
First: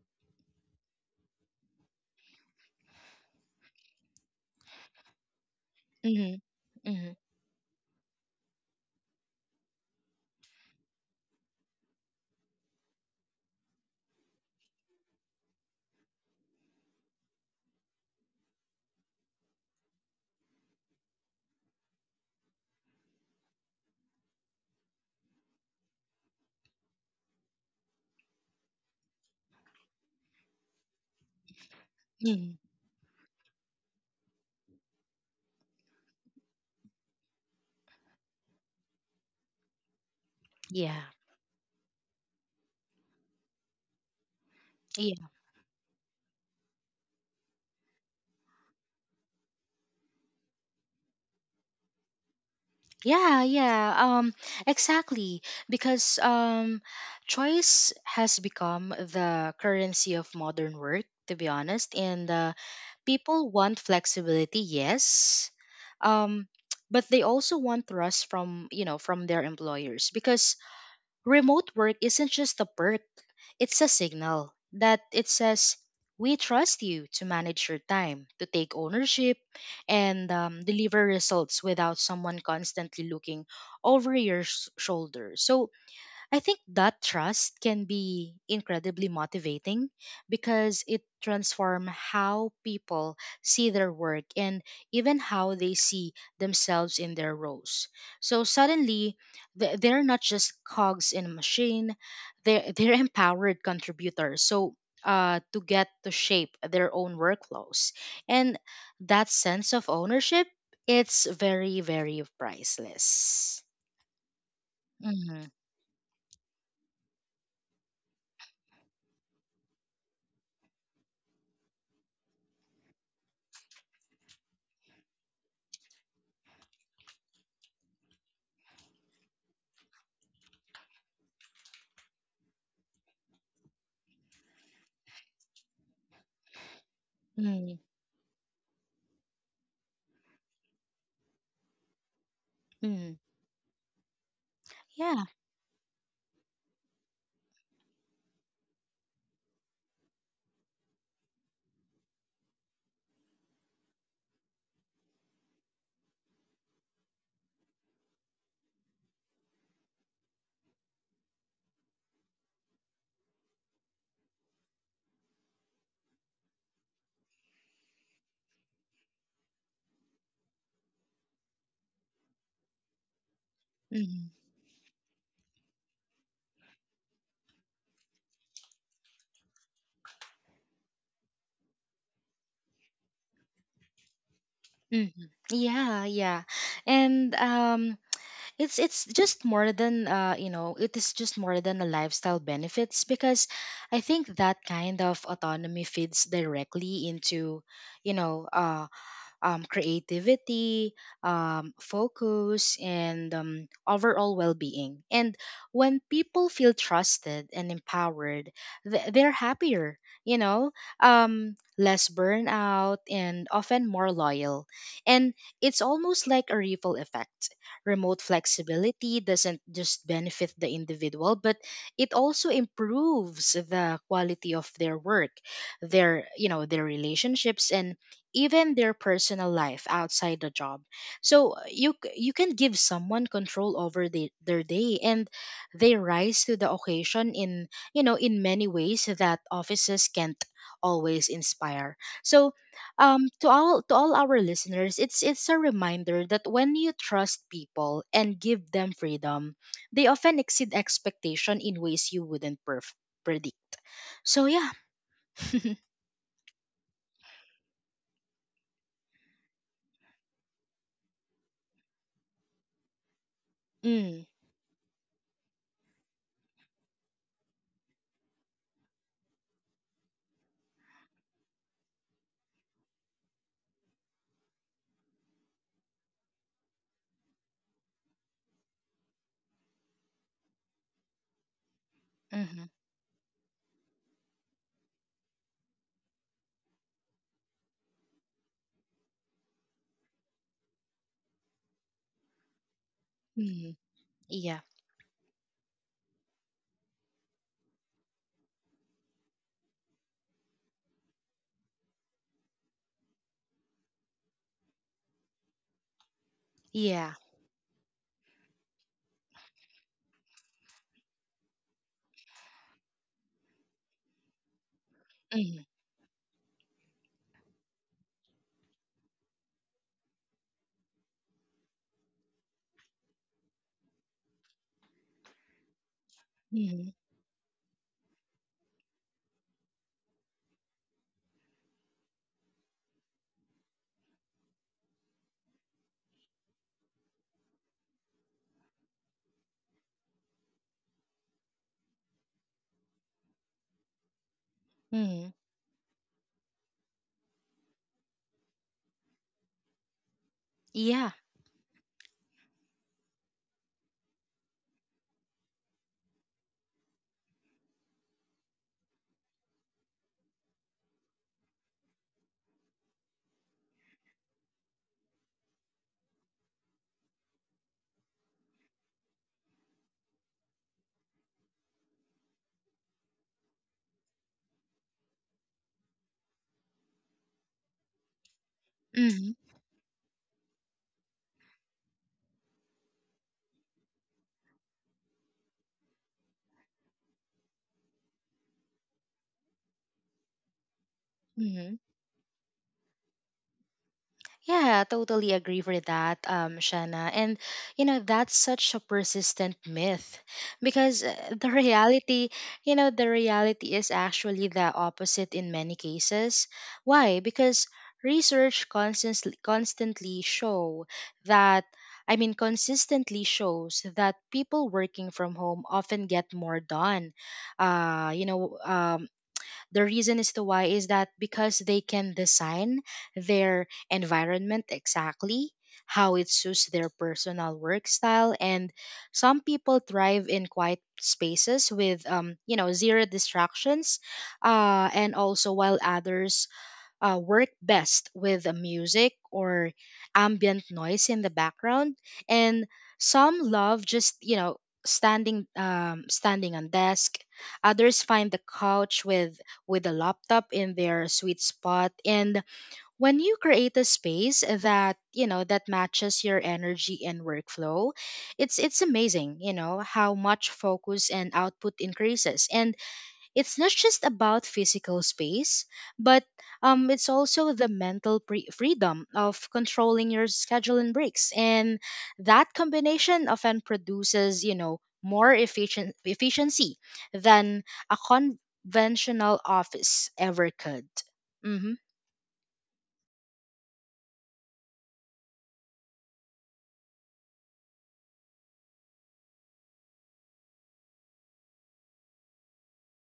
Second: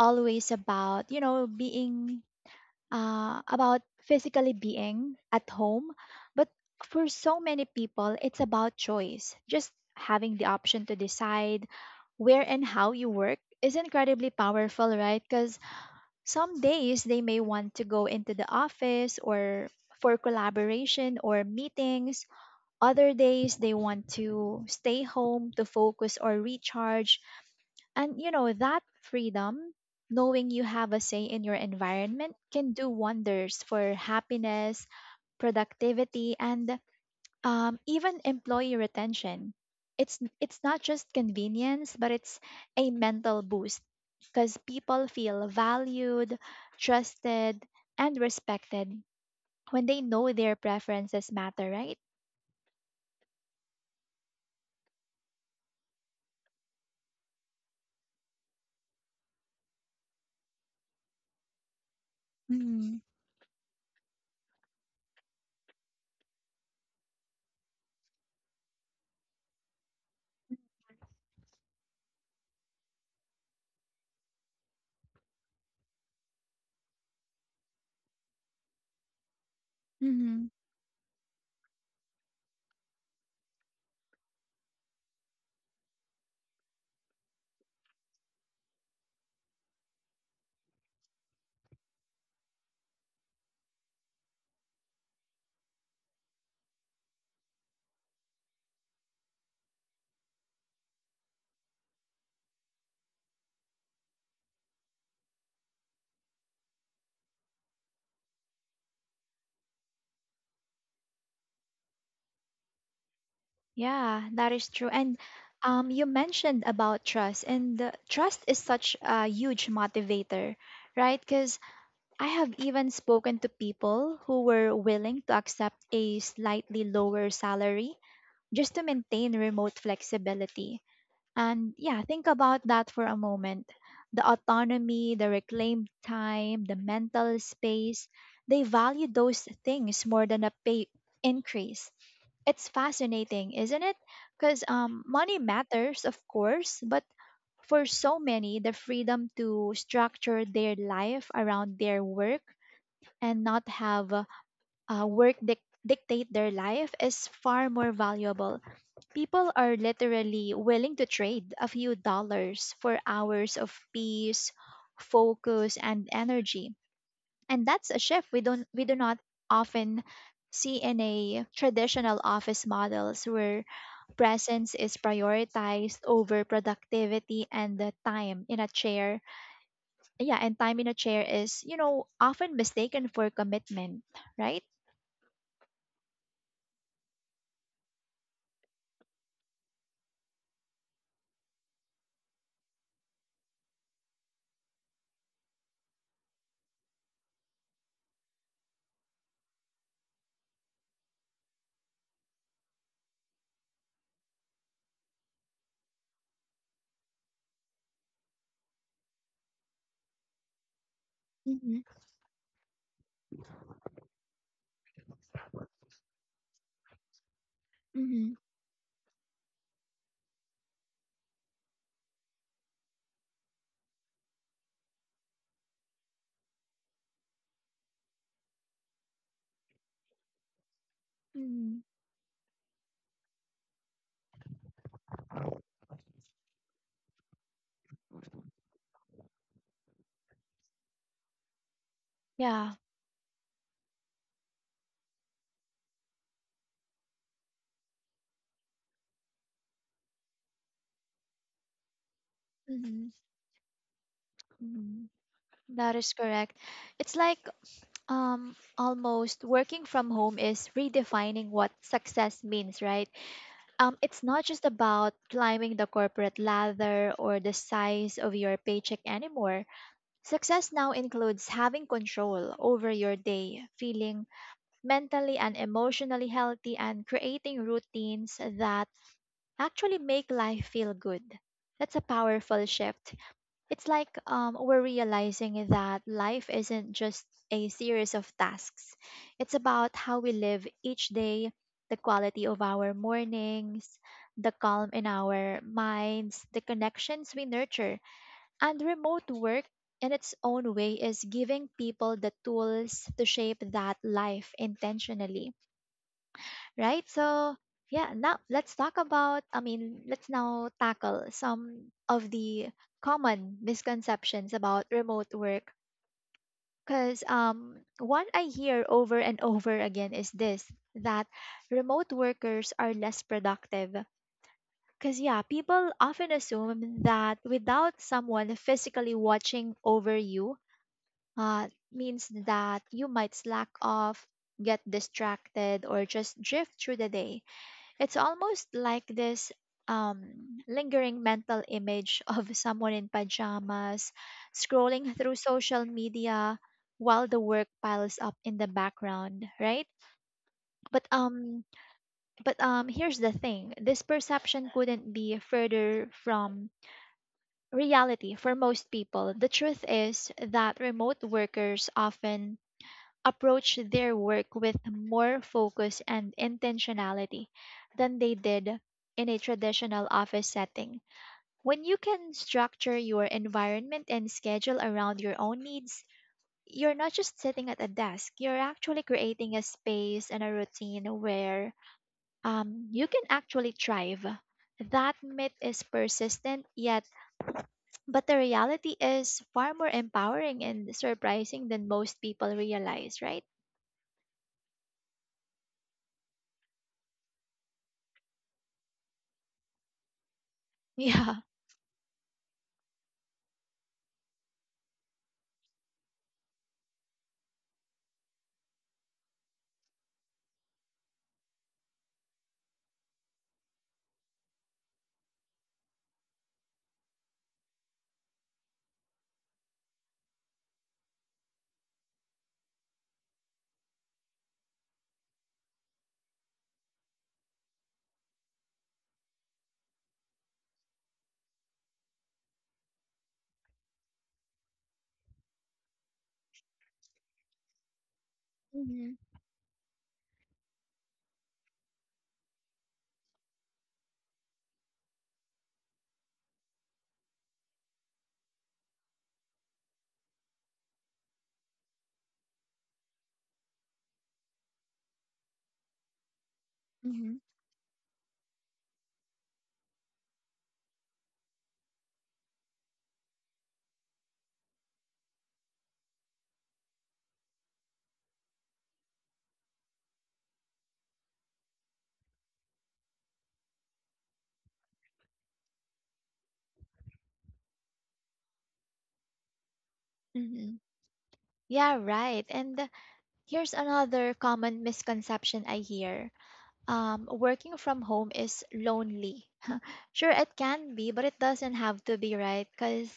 S1: always about, you know, being about physically being at home,
S2: Hmm.
S1: but for
S2: Hmm.
S1: so many people, it's about choice. Just having the option to decide where and how you work is incredibly powerful, right? Because some days they may want to go into the office or for collaboration or meetings other days, they want to stay home to focus or recharge. And, you know, that freedom, knowing you have a say in your environment,
S2: Hmm.
S1: can do wonders for happiness, productivity, and even employee retention. It's not
S2: Yeah.
S1: just convenience, but it's a mental boost because people feel valued, trusted, and respected when they know their preferences matter, right?
S2: Yeah, yeah, um, exactly. Because, choice has become the currency of modern work, to be honest. And
S1: Mm-hmm.
S2: People want flexibility, yes, um, but they also want trust from from their employers, because remote work isn't just a perk, it's a signal. That it says, we trust you to manage your time, to take ownership, and deliver results without someone constantly looking over your shoulder. So, I think that trust can be incredibly motivating because it transforms how people see their work and even how they see themselves in their roles. So suddenly, they're not just cogs in a machine, they're, (laughs) they're empowered contributors. So to get to shape their own workflows. And that sense of ownership, it's very, very priceless.
S1: Yeah, that is true. And
S2: Mhm.
S1: you mentioned about trust, and the trust is such a huge motivator, right? Because I have even spoken to people who were willing to accept a slightly lower salary just to maintain remote flexibility. And yeah, think about that for a moment. The autonomy, the reclaimed time, the mental
S2: Mm.
S1: space, they value those things more than a pay increase. It's
S2: Mm.
S1: fascinating, isn't it? Because money matters, of course, but for so many, the freedom to structure their life around their work and not have work dictate their life is far more valuable. People are literally willing to trade a few dollars for hours of peace, focus, and energy. And that's a shift we do not often see in a traditional office models where
S2: Mhm.
S1: presence is prioritized over productivity and the time in a chair. Yeah, and time in a chair is, you know, often mistaken for commitment, right?
S2: Mhm. Yeah, yeah. And it's just more than it is just more than a lifestyle benefits, because I think that kind of autonomy feeds directly into, you know, uh creativity, focus, and overall well being. And when people feel trusted and empowered, they're happier, you know,
S1: Mm-hmm.
S2: less burnout, and often more loyal. And it's almost like a ripple effect. Remote
S1: Mm-hmm.
S2: flexibility doesn't just benefit the individual, but it also improves the quality of their work, their their relationships, and even their personal life outside the job. So
S1: Mm-hmm.
S2: you can give someone control over their day, and they rise to the occasion in in many ways that offices can't always inspire. So
S1: Yeah.
S2: to all our listeners, it's a reminder that when you trust people and give them freedom, they often exceed expectation in ways you wouldn't
S1: Mm-hmm.
S2: predict. So yeah.
S1: Mm-hmm. That is correct. It's like almost working from home is redefining what success means, right? It's
S2: Mm.
S1: not just about climbing the corporate ladder or the size of your paycheck anymore. Success now includes having control over your day, feeling mentally and emotionally healthy, and creating routines that actually make life feel good. That's a powerful
S2: Mm-hmm.
S1: shift. It's like we're realizing that life isn't just a series of tasks, it's about how we live each day, the quality of our
S2: Mm-hmm.
S1: mornings, the
S2: Yeah.
S1: calm in our minds, the connections we nurture and remote work, in its own way, is giving people the tools to shape that life intentionally, right?
S2: Yeah.
S1: So, yeah, now let's talk about, I mean, let's now tackle some of the common misconceptions about remote
S2: Mm-hmm.
S1: work. Because one I hear over and over again is this that remote workers are less productive. Because, yeah, people often assume
S2: Mhm.
S1: that without someone physically watching over you, means that you might slack off, get distracted, or just drift through the day. It's almost like this um, lingering mental image (laughs) of someone in pajamas scrolling through
S2: Mhm.
S1: social media while the work piles up in the background, right? But
S2: Yeah.
S1: um but here's the thing. This perception couldn't be further from reality for most people. The truth is that remote workers often approach their work with more focus and intentionality than they did in a traditional office setting. When you can structure your environment and schedule around your own needs, you're not just sitting at a desk, you're actually
S2: Mhm.
S1: creating a space and a routine where you can actually thrive. That myth is persistent, yet, But the reality is far more empowering and surprising
S2: Mhm.
S1: than most people realize, right?
S2: Yeah, totally agree with that, Shanna. And you know, that's such a persistent myth because,
S1: (laughs)
S2: the (laughs) reality, the reality is actually the opposite in many cases. Why? Because research constantly constantly show that I mean consistently shows that people working from home often get more done. Uh, you know, um, The reason as to why is that because they can design their environment exactly how it suits their personal work style. And some people thrive in quiet spaces with zero distractions, and also while others work best with a
S1: Yeah.
S2: music or ambient noise in the background, and some love just, you know, standing on desk. Others find the couch with a laptop in their sweet spot, and when you create a space that that matches your energy and
S1: Mm-hmm.
S2: workflow, it's amazing, you know, how much focus and output increases. And it's not just about physical space, but it's also the mental freedom of controlling your schedule and breaks. And that combination often produces, you know, more efficient efficiency than a conventional office ever
S1: Mm-hmm.
S2: could. Mm-hmm.
S1: Yeah, right. And here's another common misconception I hear. Working from home is lonely. Sure, it can be, but it doesn't have to be, right? Because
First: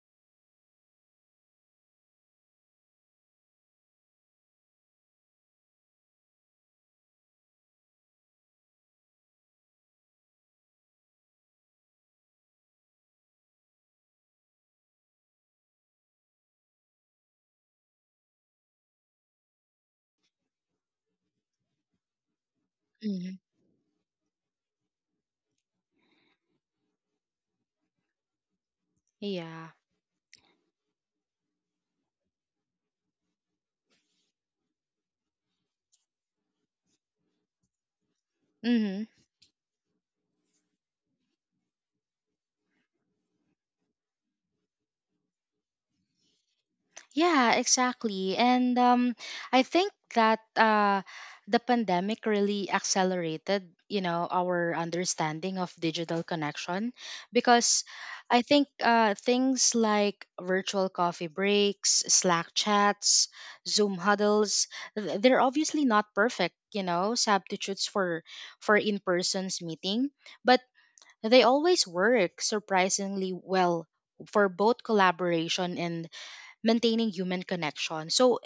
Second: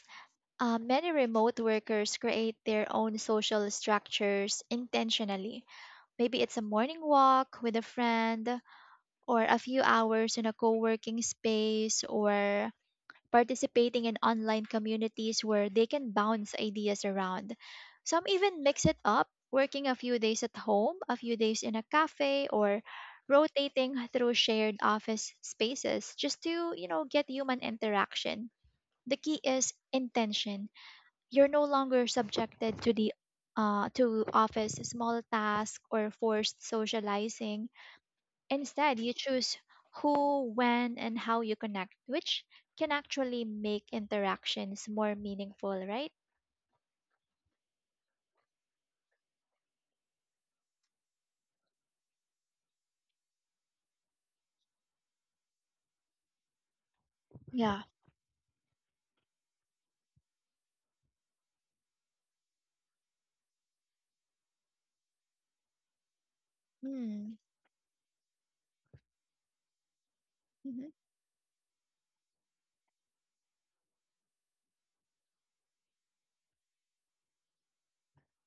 S1: many remote workers create their own social structures intentionally. Maybe it's a morning walk with a friend, or a few hours in a co working space, or participating in online communities where they can bounce ideas around. Some even mix it up, working a few days at home, a few days in a cafe, or
S2: Hmm.
S1: rotating through shared office spaces just to, you know, get human interaction. The key
S2: Yeah.
S1: is intention. You're no longer subjected to the to office small task or forced socializing. Instead,
S2: Mm-hmm.
S1: you choose who, when, and how you connect, which can actually make interactions more meaningful, right?
S2: Yeah, exactly. And I think that, the pandemic really accelerated, you know, our understanding of digital connection,
S1: Yeah.
S2: because I think, things like virtual coffee breaks, Slack chats, Zoom huddles, they're obviously not perfect, you know,
S1: Mm.
S2: substitutes for in-person's meeting, but
S1: Mm-hmm.
S2: they always work surprisingly well for both collaboration and maintaining human connection. So,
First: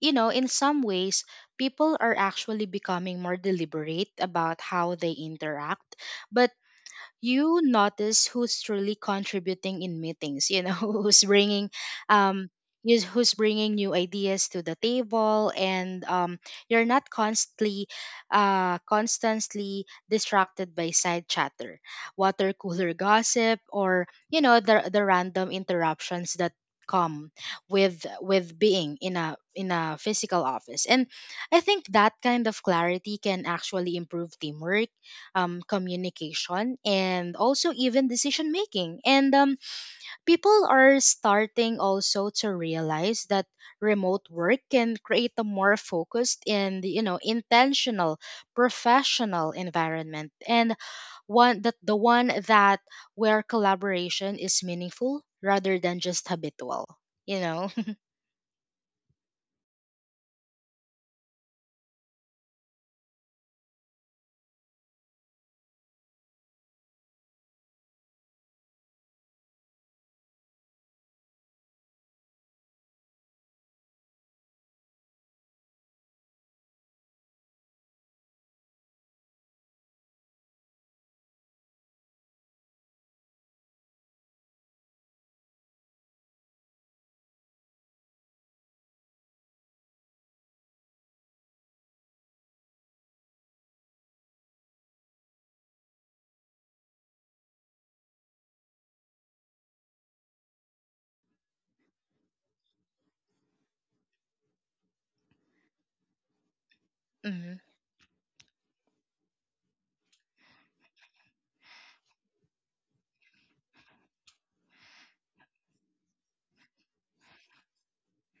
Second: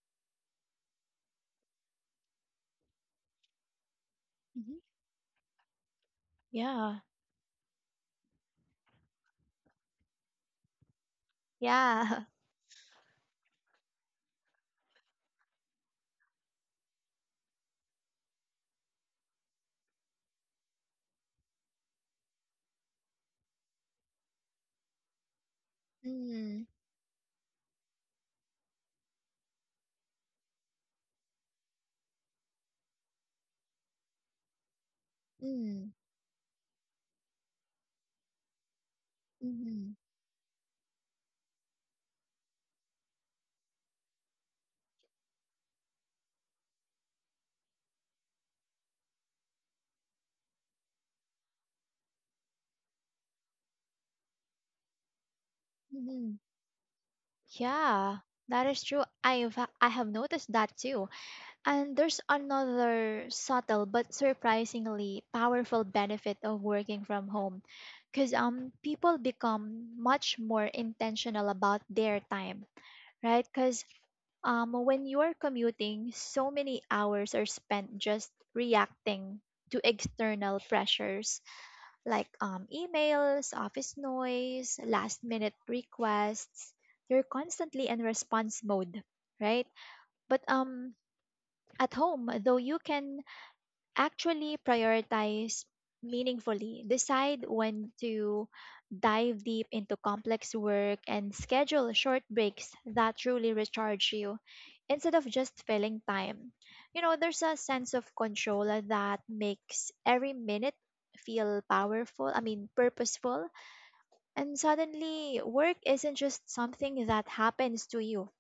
S2: you know, in some ways, people are actually becoming more deliberate about
S1: Mm-hmm.
S2: how they interact. But
S1: Yeah.
S2: you notice who's truly contributing in meetings, you know, (laughs) who's bringing
S1: Yeah. (laughs)
S2: um who's bringing new ideas to the table. And You're not constantly constantly distracted by side chatter, water cooler gossip, or you know the random interruptions that
S1: Mm.
S2: come with being in a physical office. And I think that kind of clarity can actually improve teamwork,
S1: Mm.
S2: communication, and also even decision making. And
S1: Mm-hmm.
S2: People are starting also to realize that remote work can create a more focused and, you know, intentional professional environment, and one that where collaboration is meaningful rather than just
S1: Mm-hmm.
S2: habitual, you know.
S1: Yeah. That is true. I have noticed that too. And there's another subtle but surprisingly powerful benefit of working from home because people become much more intentional about their time right? Because when you're commuting, so many hours are spent just reacting to external pressures like emails, office noise, last minute requests. You're constantly in response mode, right? But at home, though you can actually prioritize meaningfully, decide when to dive deep into complex work, and schedule short breaks that truly recharge you instead of just filling time. You know,
S2: (laughs)
S1: there's a
S2: Mhm.
S1: sense of control that makes every minute feel powerful, I mean, purposeful. And suddenly, work isn't just something that happens to you,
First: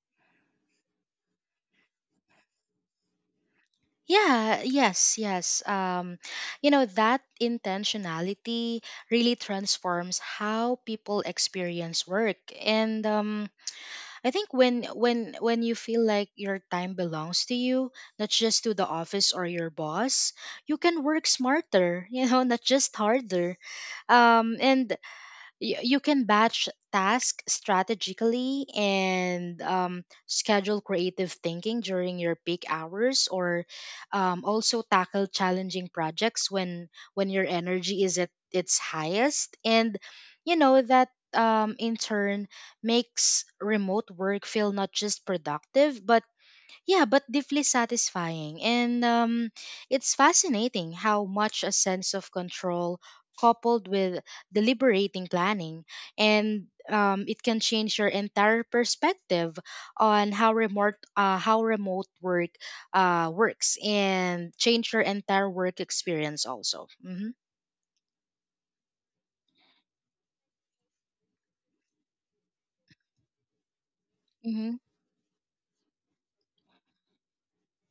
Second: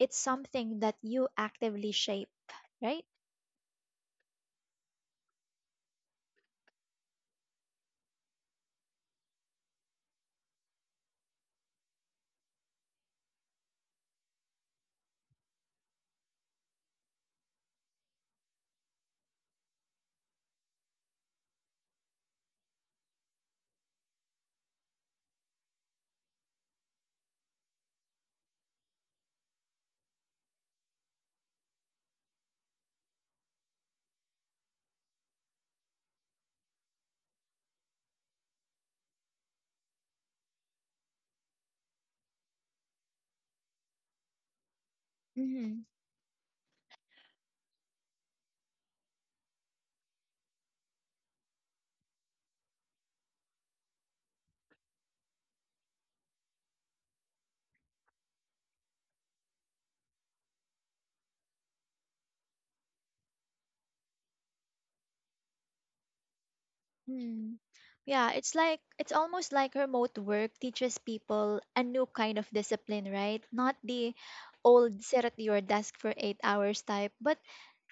S1: it's something that you actively shape, right?
S2: Yeah, yes, yes. Um, you know, that intentionality really transforms how people experience work. And I think when when you feel like your time belongs to you, not just to the office or your boss, you can work smarter, (laughs) you know, not just harder. Um, and you can batch tasks strategically, and schedule creative thinking during your peak hours, or also tackle challenging projects when your energy is at its highest. And you know that, in turn, makes remote work feel not just
S1: Mhm.
S2: productive but, yeah, but deeply satisfying. And It's fascinating how much a sense of control, coupled with deliberating planning, and it can change your entire perspective on how remote, how remote work works, and change your entire work experience also. Hmm.
S1: Hmm. Yeah, it's like it's almost like remote work teaches people a new kind of discipline, right? Not the
S2: Mm-hmm.
S1: old sit at your desk for 8 hours type, but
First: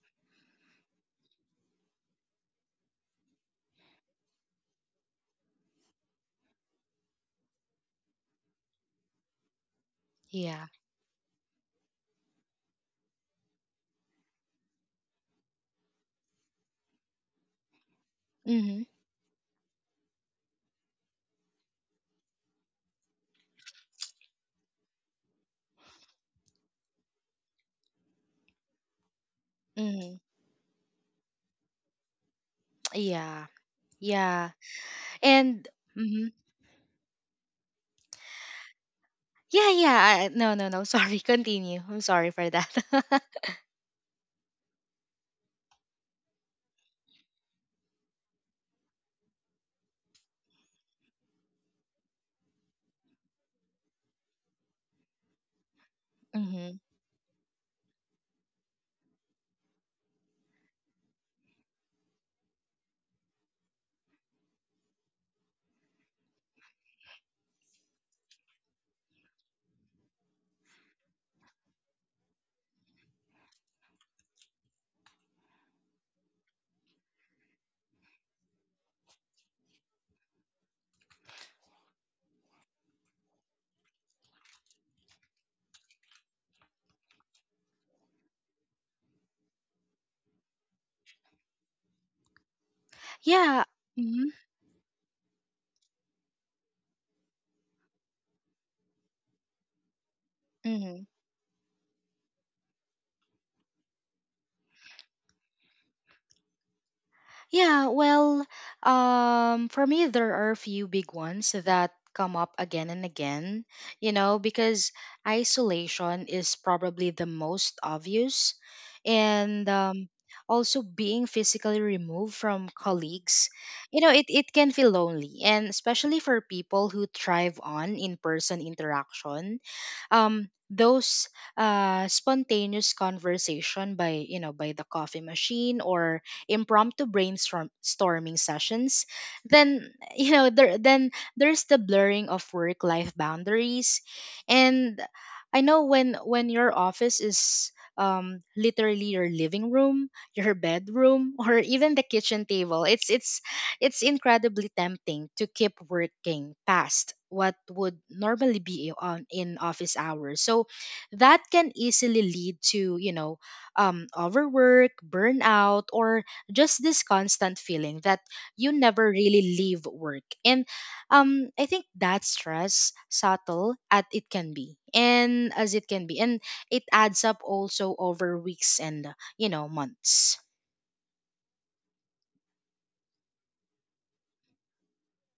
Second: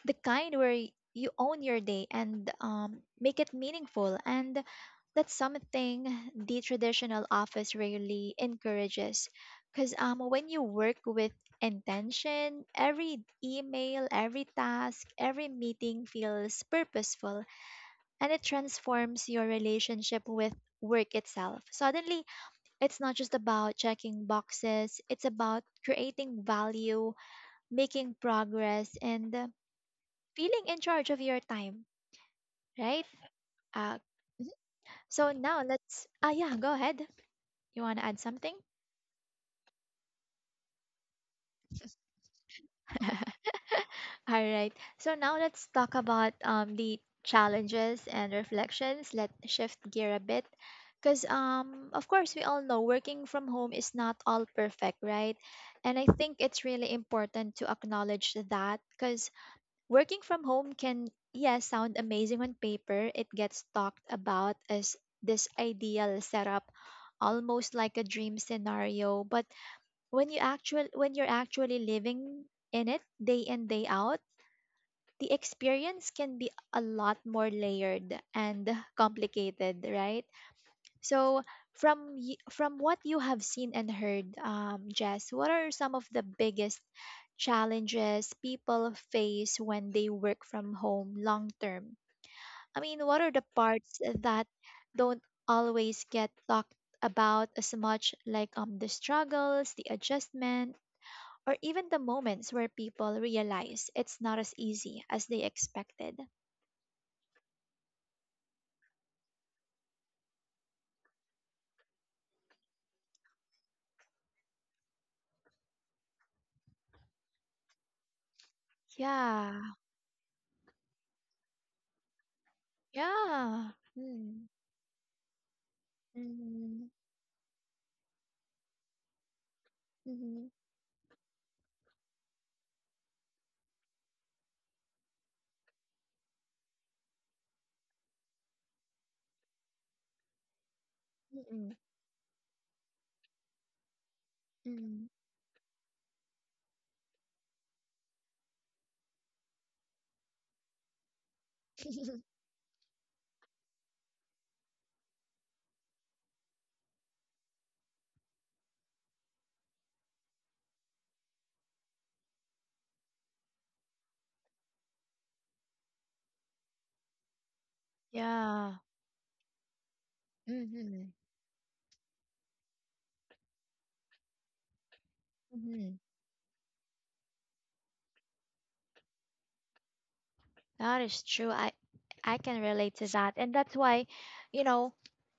S1: the kind where you own your day and make it meaningful. And that's something the traditional office really encourages. Because when you
S2: Yeah.
S1: work with intention, every email, every task, every meeting feels purposeful and it
S2: Mm-hmm.
S1: transforms your relationship with work itself. Suddenly, it's not just about checking boxes, it's about creating value, making progress, and
S2: Hmm.
S1: feeling in charge of your time, right?
S2: Yeah.
S1: Uh,
S2: Yeah.
S1: so now
S2: And
S1: let's,
S2: mhm.
S1: yeah, go ahead. You want to add something?
S2: Yeah, yeah. No, no, no. (laughs) Sorry. Continue. I'm sorry for that. (laughs)
S1: (laughs) All right. So now let's talk about the challenges and reflections. Let's shift gear a bit. Because, of course, we all know working from home is not all perfect, right? And I think it's
S2: Mhm.
S1: really important to acknowledge that because working from home can, yeah, sound amazing on paper. It gets talked about as this ideal setup, almost like a dream scenario. But when you're actually living in it day in day out the experience can be a lot more layered and complicated, right? So, from from what you have seen and heard, Jess, what are some of the biggest challenges people face when they work from home long term? I mean, what are the
S2: Yeah.
S1: parts
S2: Mhm.
S1: that don't always get talked about as much, like the struggles, the adjustment,
S2: Mhm.
S1: or even the moments where people realize it's not as easy as they expected?
S2: Yeah, well, for me, there are a few big ones that come up again and again, you know, because isolation is probably the most obvious.
S1: Yeah,
S2: And also being physically removed from colleagues,
S1: yeah.
S2: you know,
S1: Mm,
S2: it can feel lonely. And especially for people
S1: mhm,
S2: who thrive on in person interaction,
S1: mhm,
S2: those spontaneous conversation by, by the coffee machine or impromptu brainstorm storming sessions. Then (laughs) you know there then there's
S1: mhm,
S2: the blurring of work life boundaries, and
S1: mhm.
S2: I know when your office is literally your living room, your bedroom, (laughs) or even the
S1: (laughs)
S2: kitchen table, it's incredibly tempting to keep working past what would normally be on in office hours. So that can easily lead to, overwork, burnout, or just this constant feeling that you
S1: Yeah.
S2: never really leave work. And
S1: Mhm,
S2: I think that stress, subtle as it can be
S1: mhm.
S2: and it adds up also over weeks and, you know, months.
S1: That is true. I can relate to that. And that's why, you know,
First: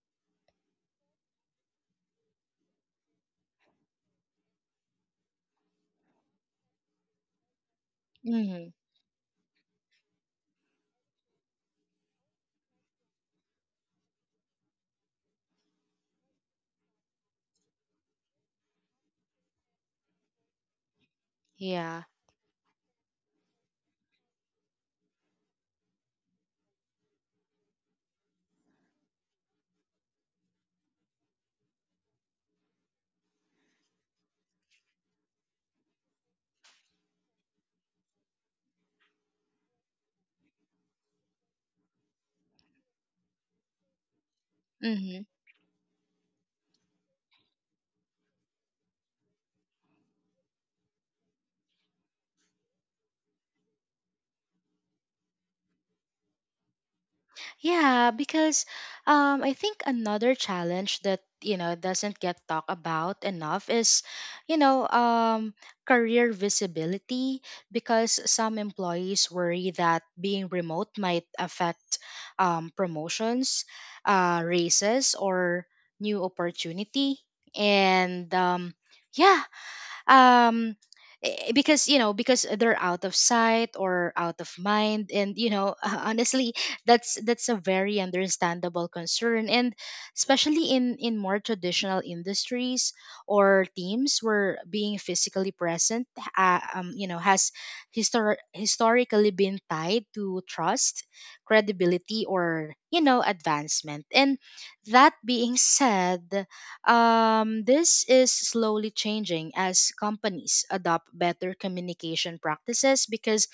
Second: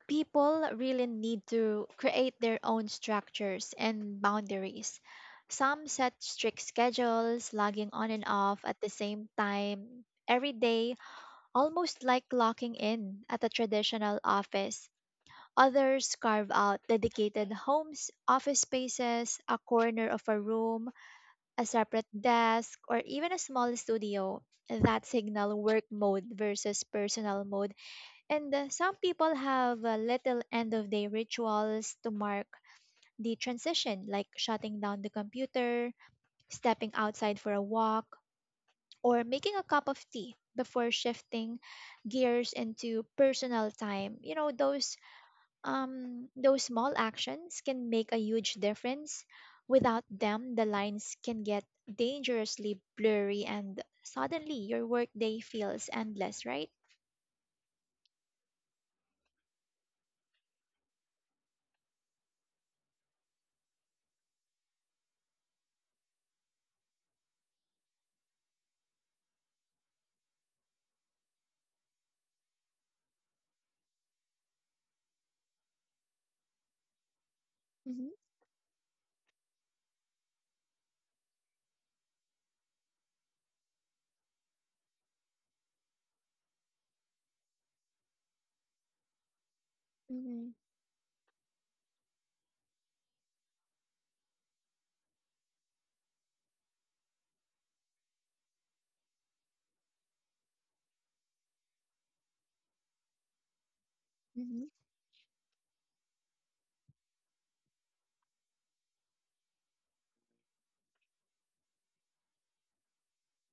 S1: people really need to create their own structures and boundaries. Some set strict schedules, logging on and off
S2: hmm
S1: at the same time every day, almost like locking in at a traditional office. Others carve out dedicated homes, office spaces, a corner of a room, a
S2: yeah.
S1: separate desk, or even a small studio that signal work mode versus personal mode. And some people have little end of day rituals to mark the transition, like shutting down the computer, stepping outside for a walk, or making a cup of tea before shifting gears into personal time. You know,
S2: Mm-hmm.
S1: those small actions can make a huge difference. Without them, the lines can get dangerously blurry, and suddenly your workday feels endless, right?
S2: Yeah, because I think another challenge that, you know, doesn't get talked about enough is, you know, um, career visibility. Because some employees worry that being remote might affect promotions, raises, or new opportunity.
S1: Mhm,
S2: And yeah, um because, you know, because they're out of sight or out of mind, and, you know, (laughs) honestly that's a very understandable concern, and
S1: mhm,
S2: especially in more traditional industries or teams where being physically present you know has historically been tied to trust, credibility, or, you know, advancement. And
S1: mhm,
S2: that being said, this is slowly changing as companies adopt better communication practices, because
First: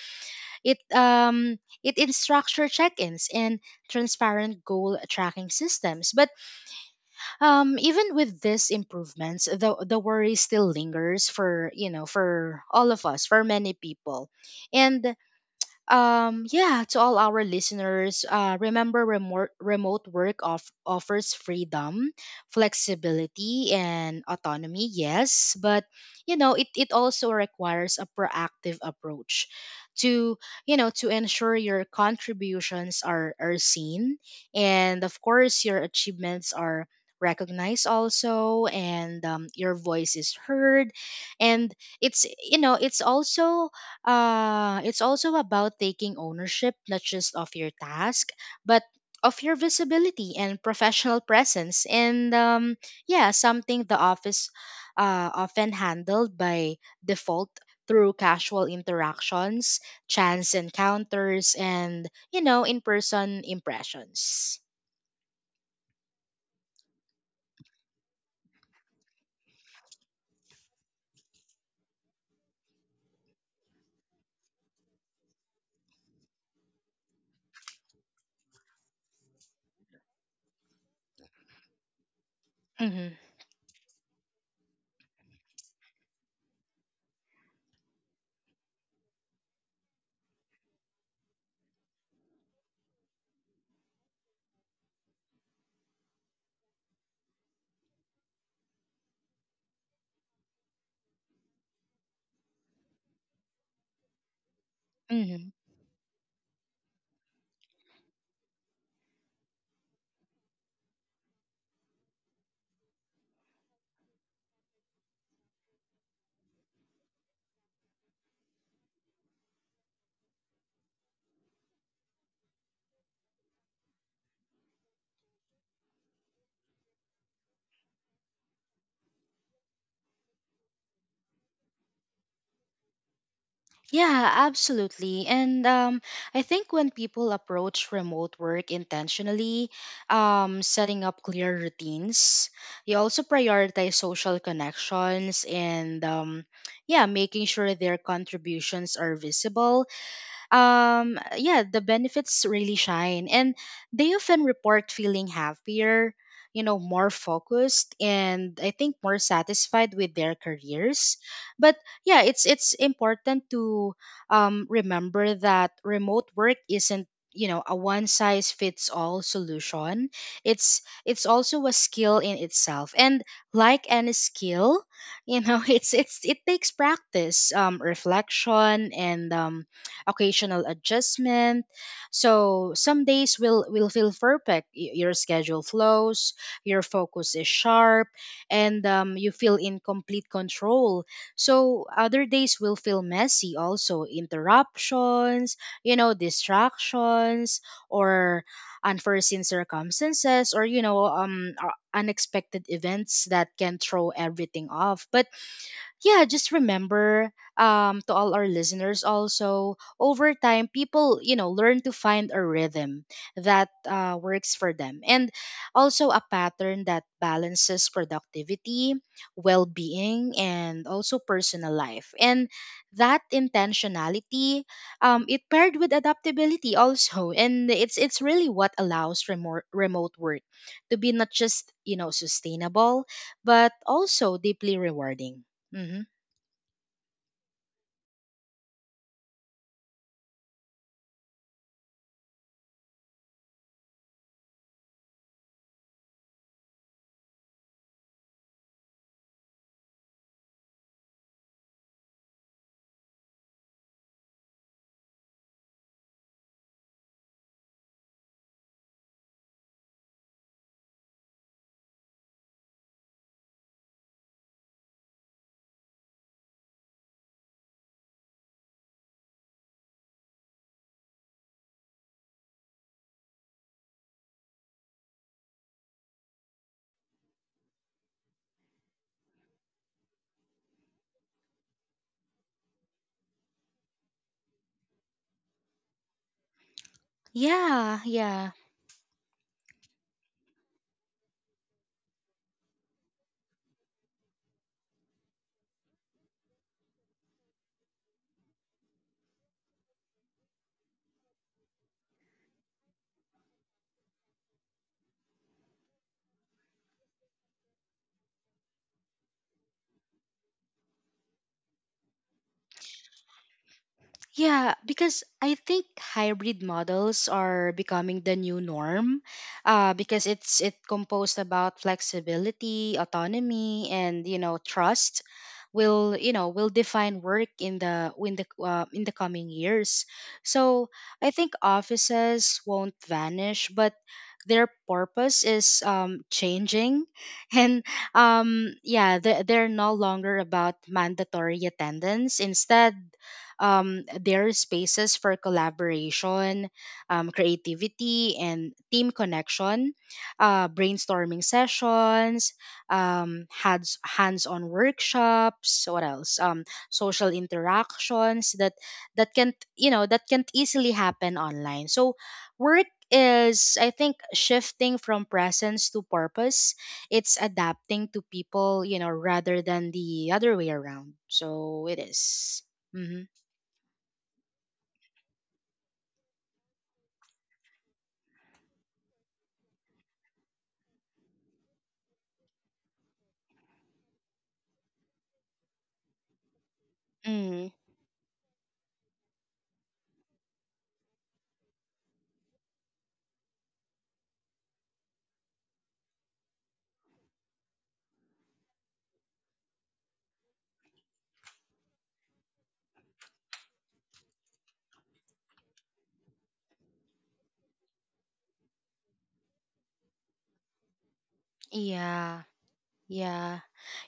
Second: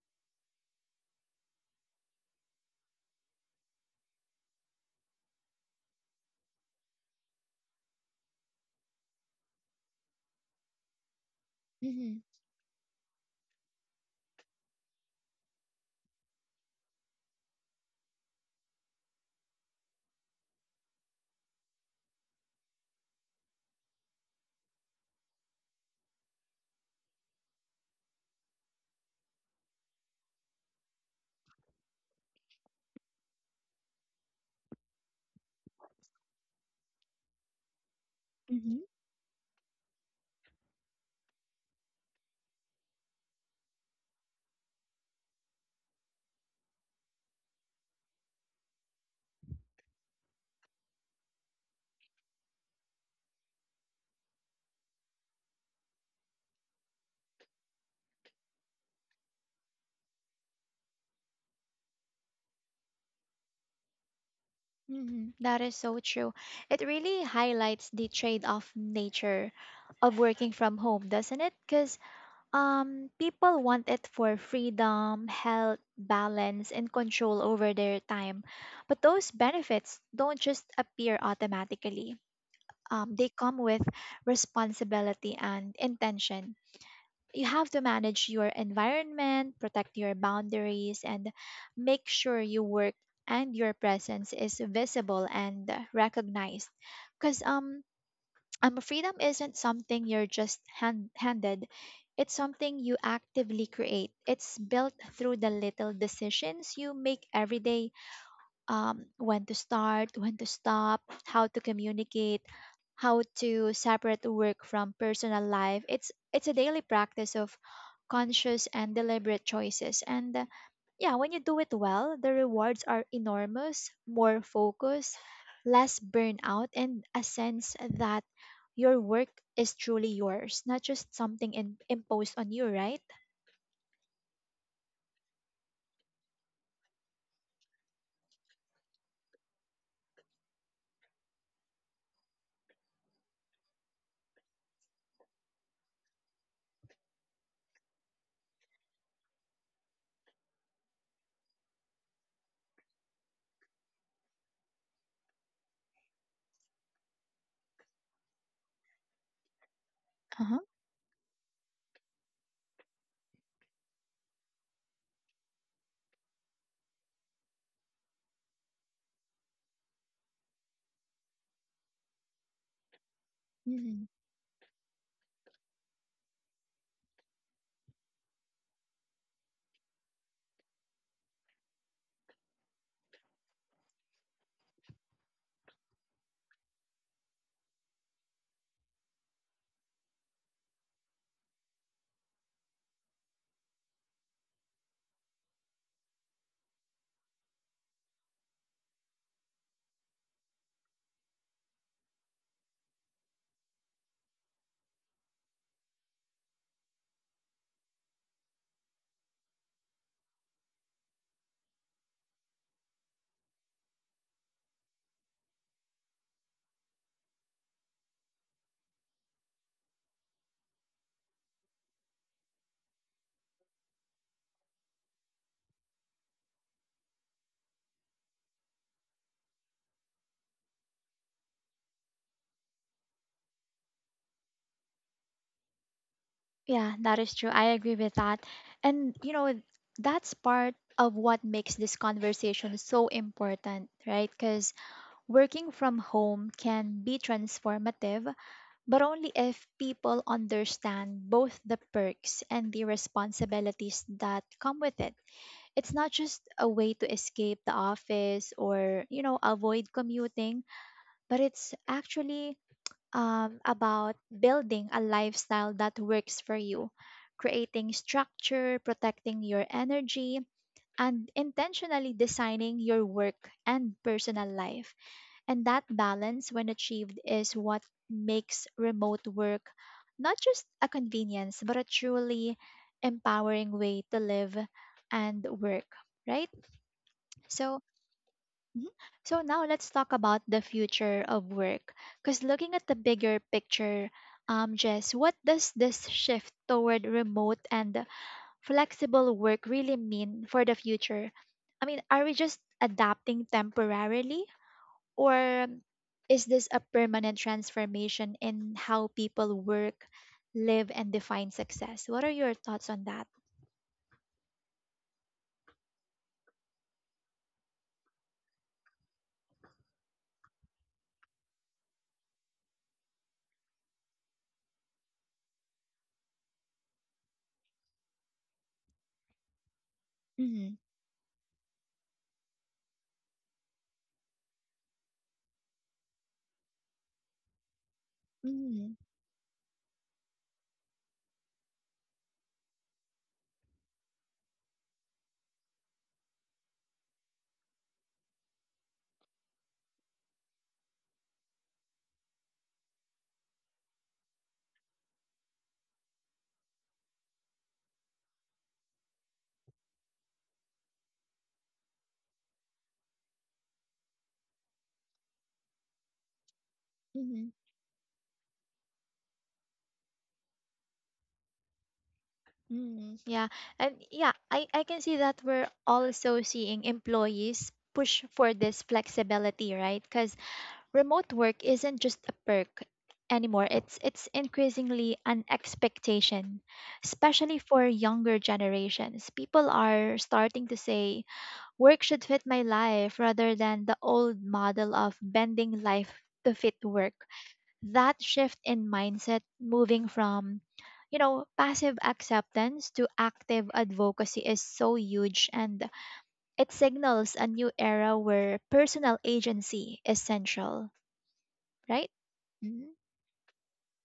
S2: it um it in structure check-ins and transparent goal tracking systems. But even with these improvements, the worry still lingers for, you know,
S1: mhm,
S2: for all of us, for many people, and yeah, to all our listeners, remember, remote work offers freedom, flexibility, and autonomy, yes, but, you know, it also requires a proactive approach to, you know, to ensure your contributions are seen, and of course your achievements are recognized also,
S1: mhm.
S2: and your voice is heard. And it's you know, it's also about taking ownership, not just of your task, but of your visibility and professional presence. And yeah, something the office often handled by default through casual interactions, chance encounters, and, you know, in person impressions.
S1: Mhm. That is so true. It really highlights the trade-off nature of working from home, doesn't it? Because people want it for freedom, health, balance, and control over their time. But those benefits don't just appear automatically.
S2: Mm-hmm.
S1: They come with responsibility and intention. You have to manage your environment, protect your boundaries, and make sure your work and your presence is visible and recognized. Because (tsk) freedom isn't something you're just handed. It's something you actively create. It's built through
S2: Mm-hmm.
S1: the little decisions you make every day when to start, when to stop, how to communicate, how to separate work from personal life. It's a daily practice of conscious and deliberate choices. And yeah, when you do it well, the rewards are enormous, more focus, less burnout, and a sense that your work is truly yours, not just something imposed on you, right?
S2: Yeah, absolutely. And I think when people approach remote work intentionally, setting up clear routines, you also prioritize social connections, and yeah, making sure their contributions are visible, yeah, the benefits really shine, and they often report feeling happier, you know, more focused, and I think more satisfied with their careers. But yeah, it's important to remember that remote work isn't, you know, a one size fits all solution. It's also a skill in itself, and like
S1: Uh-huh.
S2: any skill, you know, (laughs) it takes practice, reflection, and occasional adjustment. So some days will feel perfect. Your schedule flows, your focus is sharp, and you feel in complete control. So other days will feel messy. Also interruptions, you know, distractions, or unforeseen circumstances, or, you know, unexpected events that can throw everything off. But yeah, just remember, to all our listeners also, over time, people, you know, learn to find a rhythm that works for them, and also a pattern that balances productivity, well being, and also personal life. And that intentionality, it paired with adaptability also. (laughs) And it's really what allows remote work to be not just, you know, sustainable, but also deeply rewarding. hmm
S1: Yeah, that is true. I agree with that. And, you know, that's part of what makes this conversation so important, right? Because working from home can be transformative, but only if people understand both the perks and the responsibilities that come with it. It's not just a way to escape the office or, you know, avoid commuting, but it's actually about building a lifestyle that works for you, creating structure, protecting your energy, and intentionally designing your work and personal life. And that balance, when achieved, is what makes remote work not just a convenience, but a truly empowering way to live and work, right? So,
S2: Yeah, yeah.
S1: Mhm. So now let's talk about the future of work. Because looking at the bigger picture, Jess, what does this shift toward remote and flexible work really mean for the future? I mean, are we just adapting temporarily, or is this a permanent transformation in how people work, live, and define success? What are your thoughts on that?
S2: Yeah, because I think hybrid models are becoming the new norm, because it's it composed about flexibility, autonomy, and, you know, trust. Will, you know, will define work in the in the coming years.
S1: Mm-hmm.
S2: So I think offices won't vanish, but their purpose is, changing, (laughs) and
S1: Mm-hmm.
S2: yeah, they're no longer about mandatory attendance. Instead, there are spaces for collaboration, creativity, and team connection, brainstorming sessions, hands-on workshops. What else? Social interactions that can, you know, that can easily happen online. So work is, I think, shifting from presence to purpose. It's
S1: Mm-hmm.
S2: adapting to people, you know, rather than the other way around. So it is. Mm-hmm.
S1: Mm, yeah. And yeah, I can see that we're also seeing employees push for this flexibility, right? Because remote work isn't just a perk anymore. It's increasingly an expectation, especially
S2: Mm,
S1: for younger generations. People are starting to say work should fit my life rather than the old model of bending life to fit work. That shift in mindset, moving from passive acceptance to active advocacy, is so huge, and it signals a new era where personal agency is central, right?
S2: yeah,
S1: Mm.
S2: yeah,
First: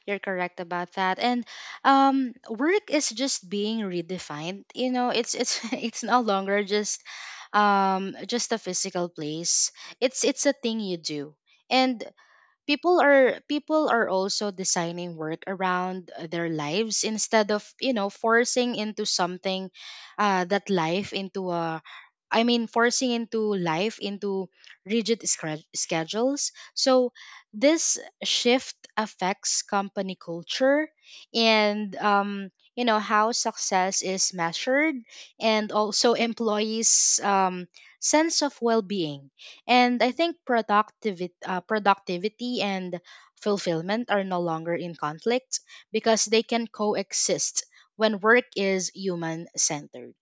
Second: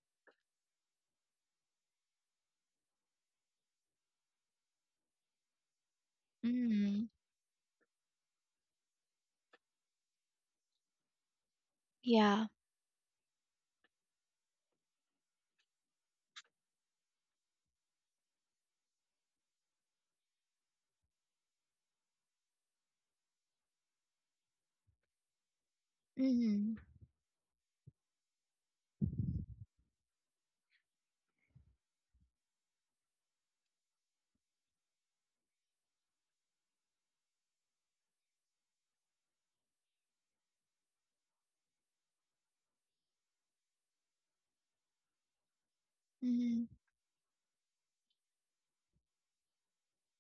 S2: you're correct about that. And work is just being redefined. You know, it's (laughs) it's no longer
S1: Mm.
S2: just a physical place. It's a thing you do. And
S1: Yeah.
S2: people are also designing work around their lives instead of, you know, forcing into something that life into a I mean, forcing into life into rigid schedules.
S1: Mm.
S2: So, this shift affects company culture and, you know, how success is measured, and also employees' sense of well being and I think productivity and fulfillment are no longer in conflict, because they can
S1: Mm.
S2: coexist when work is human centered.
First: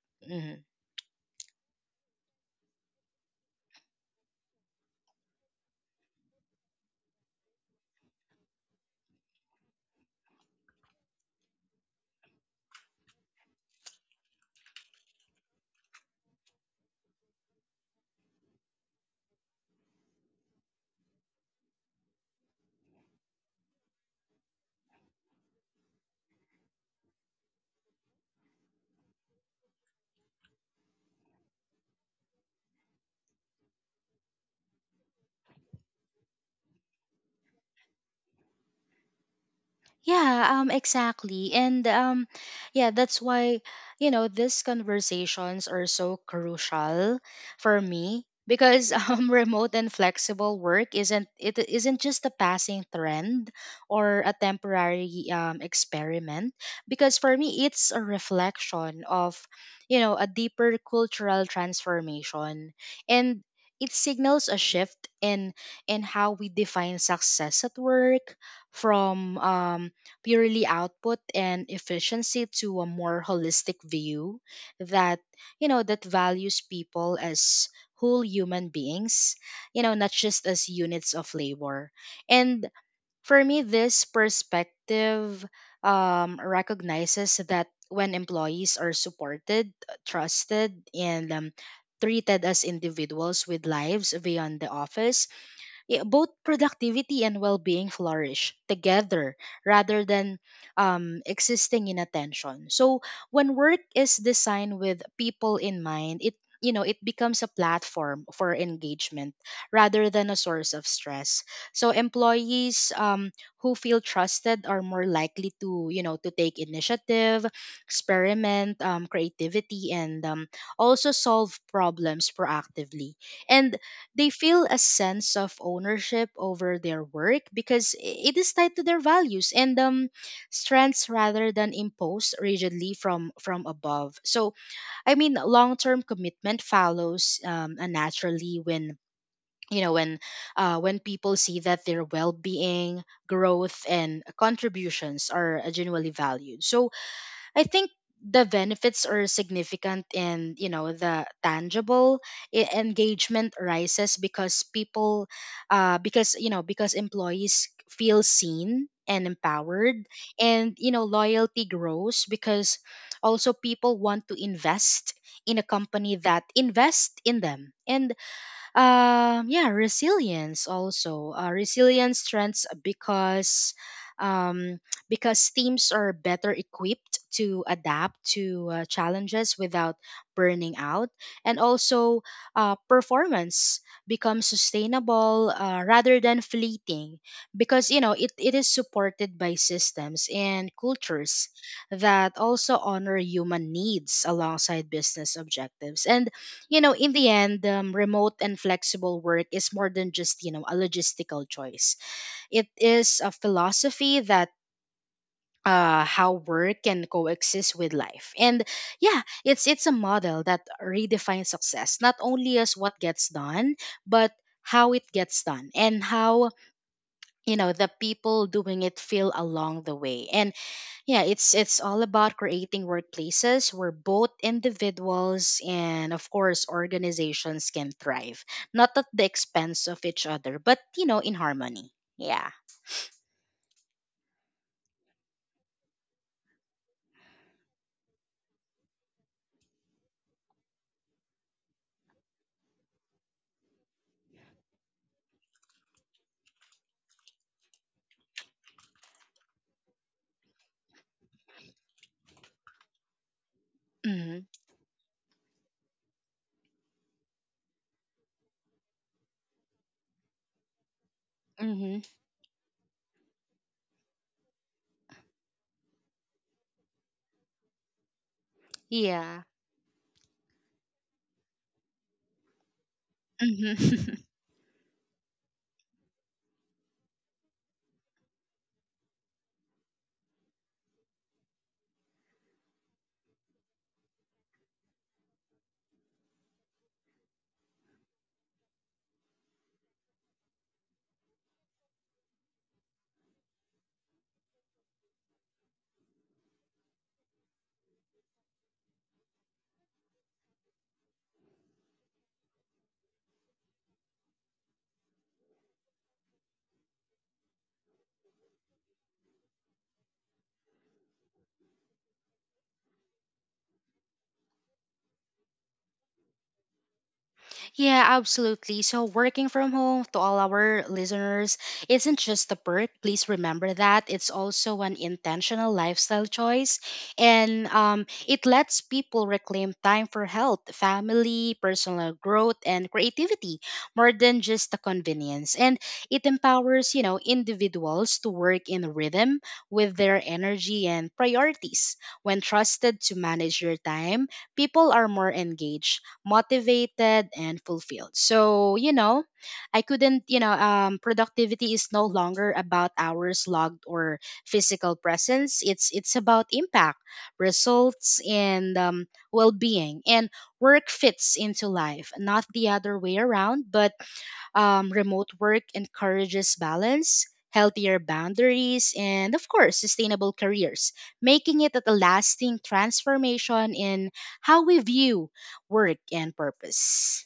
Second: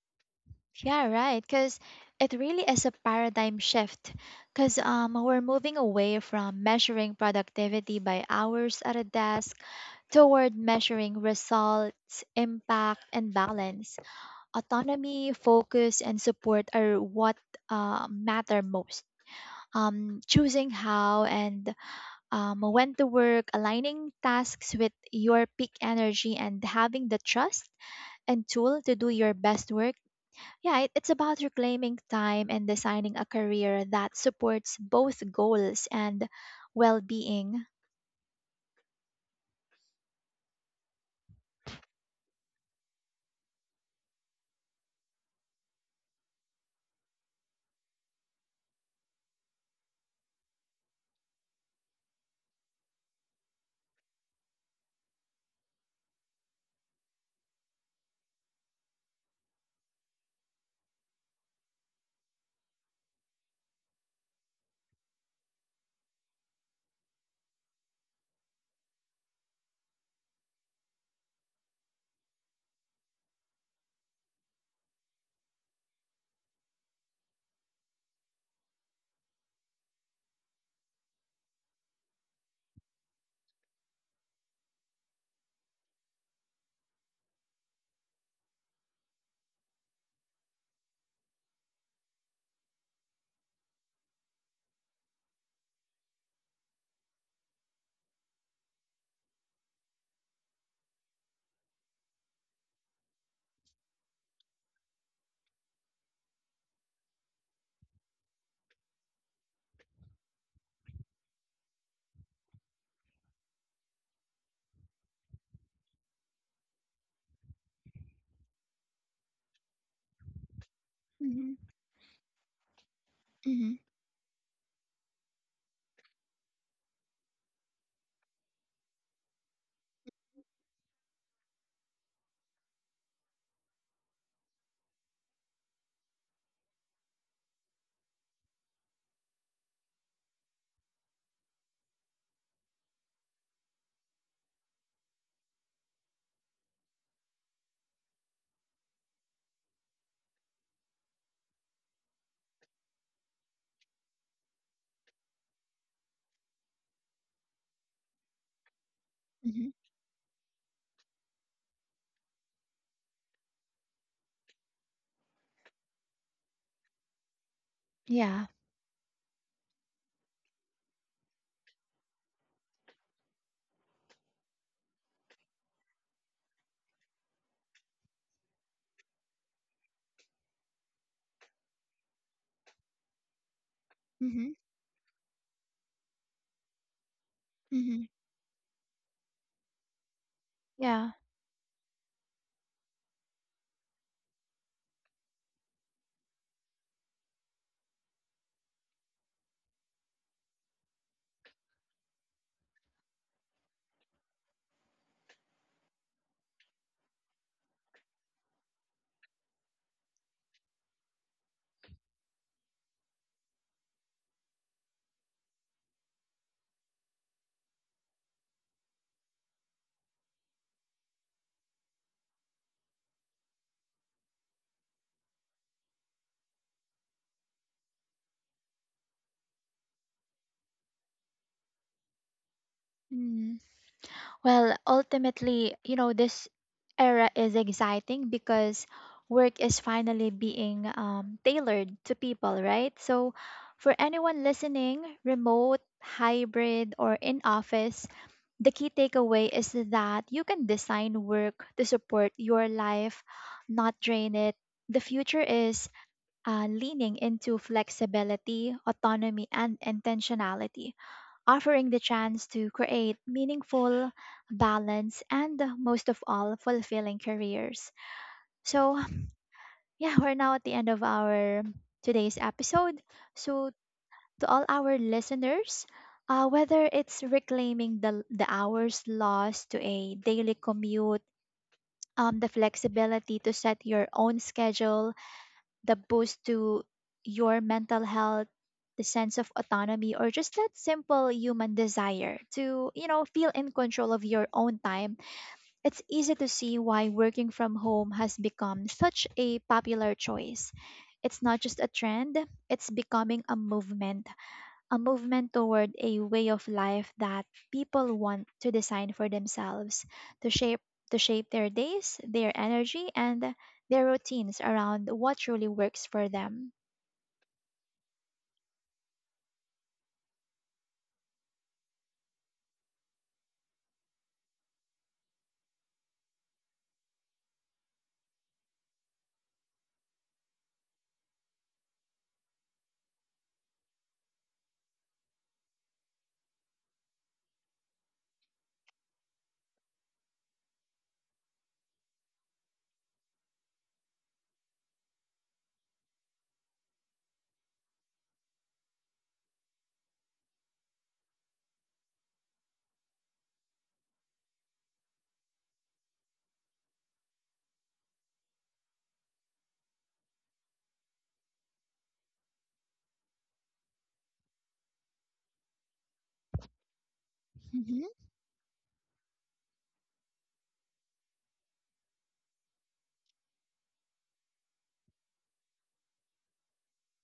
S1: Yeah, right, because it really is a paradigm shift. Because we're moving away from measuring productivity by hours at a desk toward measuring results, impact, and balance. Autonomy, focus, and support are what matter most. Choosing how and when to work, aligning tasks with your peak energy, and having the trust and tool to do your best work. Yeah, it's about reclaiming time and designing a career that supports both goals and well being.
S2: Yeah, exactly. And yeah, that's why, you know, these conversations are so crucial for me, because (laughs) remote and flexible work isn't it isn't just a passing trend or a temporary experiment, because for me it's a reflection of, you know, a deeper cultural transformation. And it signals a shift in how we define success at work, from purely output and efficiency to a more holistic view that, you know, that values people as whole human beings, you know, not just as units of labor. And for me this perspective recognizes that when employees are supported, trusted, and treated as individuals with lives beyond the office, yeah, both productivity and well-being flourish together rather than existing in attention. So when work is designed with people in mind, it you know, it becomes a platform for engagement rather than a source of stress. So employees, who feel trusted are more likely to, you know, to take initiative, experiment, creativity, and also solve
S1: Hmm.
S2: problems proactively.
S1: Hmm.
S2: And they feel a sense of ownership over their work, because it is tied to their values and strengths rather than imposed rigidly from above. So I mean, long term commitment follows naturally when, you know, when people see that their well being, growth, and contributions are genuinely valued. So I think the benefits are significant, and, you know, the tangible engagement rises because people because, you know, because employees feel seen and
S1: Hmm.
S2: empowered, and, you know, loyalty grows because also people want to invest in a company that invests in them. And
S1: Yeah.
S2: yeah, resilience also. Resilience strengths um, because teams are better equipped to adapt to challenges without burning out, and also performance becomes
S1: Hmm.
S2: sustainable, rather than fleeting, because, you
S1: Hmm.
S2: know, it is supported by systems and
S1: Yeah.
S2: cultures that also honor human needs alongside business objectives. And, you know, in the end, remote and flexible work is more than just, you know, a logistical choice. It is a philosophy that how work can coexist with life. And yeah, it's a model that redefines success, not only as what gets done, but how it gets done and how, you know, the people doing it feel along the way. And yeah, it's all about creating workplaces where both individuals and of course organizations can thrive, not at the expense of each other, but, you know, in harmony. Yeah.
S1: Mm. Well, ultimately, you know, this era is exciting because work is finally being tailored to people, right? So, for anyone listening, remote, hybrid, or in office, the key takeaway is that you can design work to support your life, not drain
S2: Mhm.
S1: it. The future is leaning into flexibility, autonomy, and intentionality, offering
S2: Mhm.
S1: the chance to create meaningful, balanced, and most of all, fulfilling careers. So,
S2: Yeah.
S1: (laughs) yeah, we're now at the end of our today's episode. So,
S2: Mhm. (laughs)
S1: to all our listeners, whether it's reclaiming the hours lost to a daily commute, the flexibility to set your own schedule, the boost to your mental health, the sense of autonomy, or just that simple human desire to, you know, feel in control of your own time, it's easy to see why working from home has become such a popular choice. It's not just a trend, it's becoming a movement, a movement toward a way of life that people want to design for themselves, to shape, their days, their energy, and their routines around what truly works for them.
S2: Yeah, absolutely. So, working from home, to all our listeners, isn't just a perk. Please remember that. It's also an intentional lifestyle choice. And it lets people reclaim time for health, family, personal growth, and creativity, more than just the convenience. And it empowers, you know, individuals to work in rhythm with their energy and priorities. When trusted to manage your time, people are more engaged, motivated, and fulfilled. So, you know, I couldn't, you know, productivity is no longer about hours logged or physical presence. It's about impact, results, and well-being. And work fits into life, not the other way around. But remote work encourages balance, healthier
S1: Mhm.
S2: boundaries, and of course, sustainable careers, making it a lasting transformation in how we view work and purpose.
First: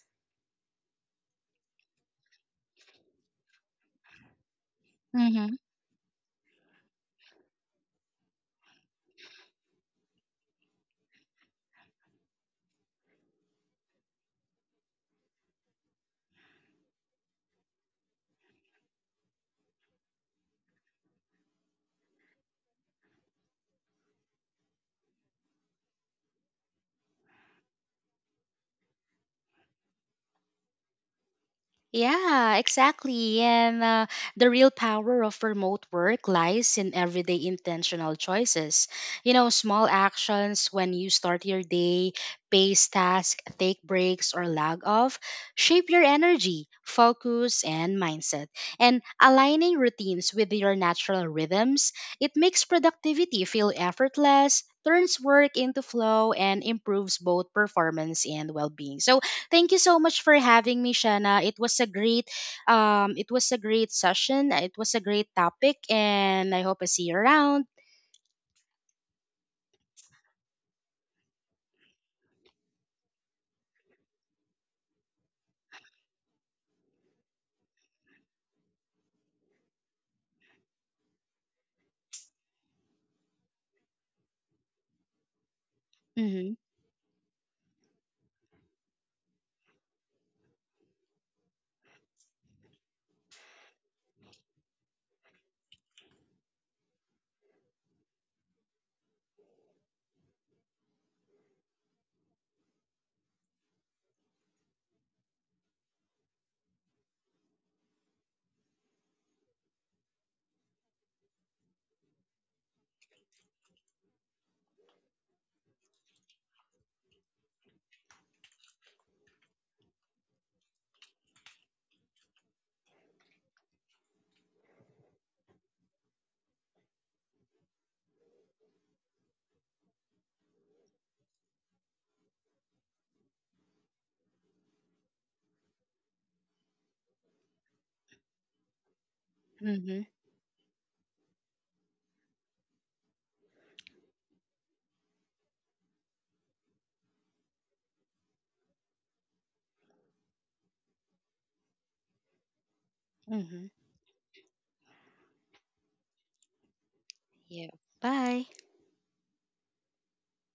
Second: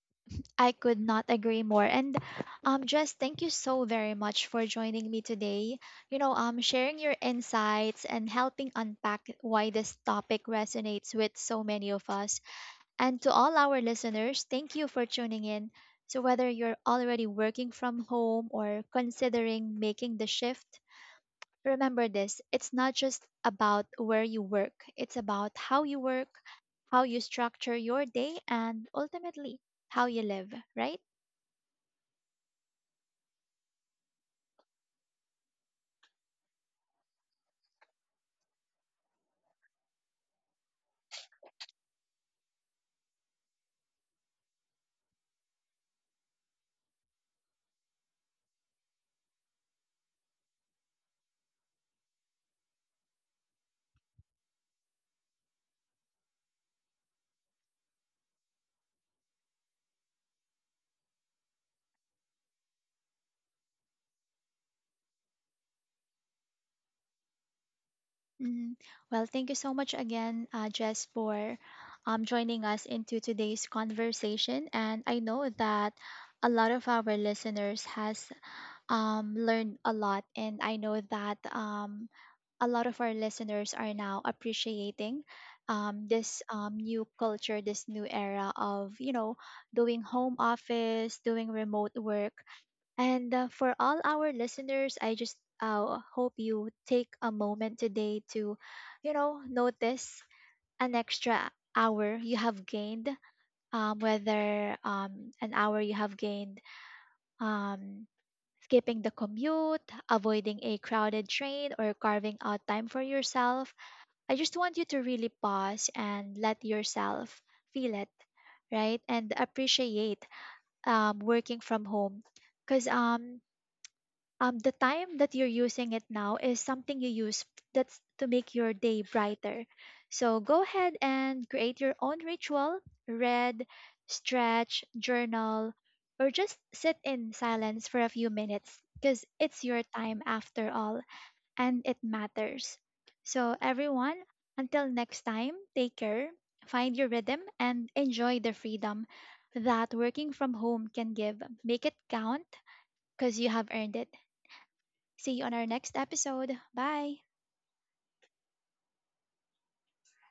S1: I could not agree more. And Jess, thank you so very much for joining me
S2: Mm-hmm.
S1: today. You know, sharing your insights and helping unpack why this topic resonates with so many of us. And to all our listeners, thank you for tuning in. So, whether you're already working from home or considering making the shift, remember this: it's not just about where you work, it's about how you work, how you structure your day, and ultimately how you live, right?
S2: Yeah, exactly. And the real power of remote work lies in everyday intentional choices. You know, small actions: when you start your day, pace task, take breaks, or log off shape your energy, focus, and mindset. And aligning routines with your natural rhythms, it makes productivity feel effortless. Turns work into flow and improves both performance and well being. So, thank you so much for having me, Shanna. It was a great, it was a great session. It was a great topic, and I hope I see you around.
S1: Mhm. Well, thank you so much again, Jess, for joining us into today's conversation. And I know that a lot of our listeners has learned a lot. And I know that a lot of our listeners are now appreciating um, this
S2: Mm-hmm.
S1: um, new culture, this new era of, you know, doing home office, doing remote work. And for all our listeners, I just hope you take a moment today to, you know, notice an extra hour you have gained, whether an hour you have gained. Um, Skipping the commute, avoiding a crowded train, or carving out time for yourself. I just want you to really pause and let yourself feel it, right? And appreciate working from home. Because the time that you're using it now is something you use that's to make your day brighter. So go ahead and create your own ritual, read, stretch, journal, or just sit in silence for a few minutes because it's your
S2: Mm-hmm.
S1: time after all, and it matters. So, everyone, until next time, take care, find your rhythm, and enjoy the freedom that working from home can give. Make it count because you
S2: Mm-hmm.
S1: have earned it. See you on our next episode. Bye.
S2: Yeah. Bye.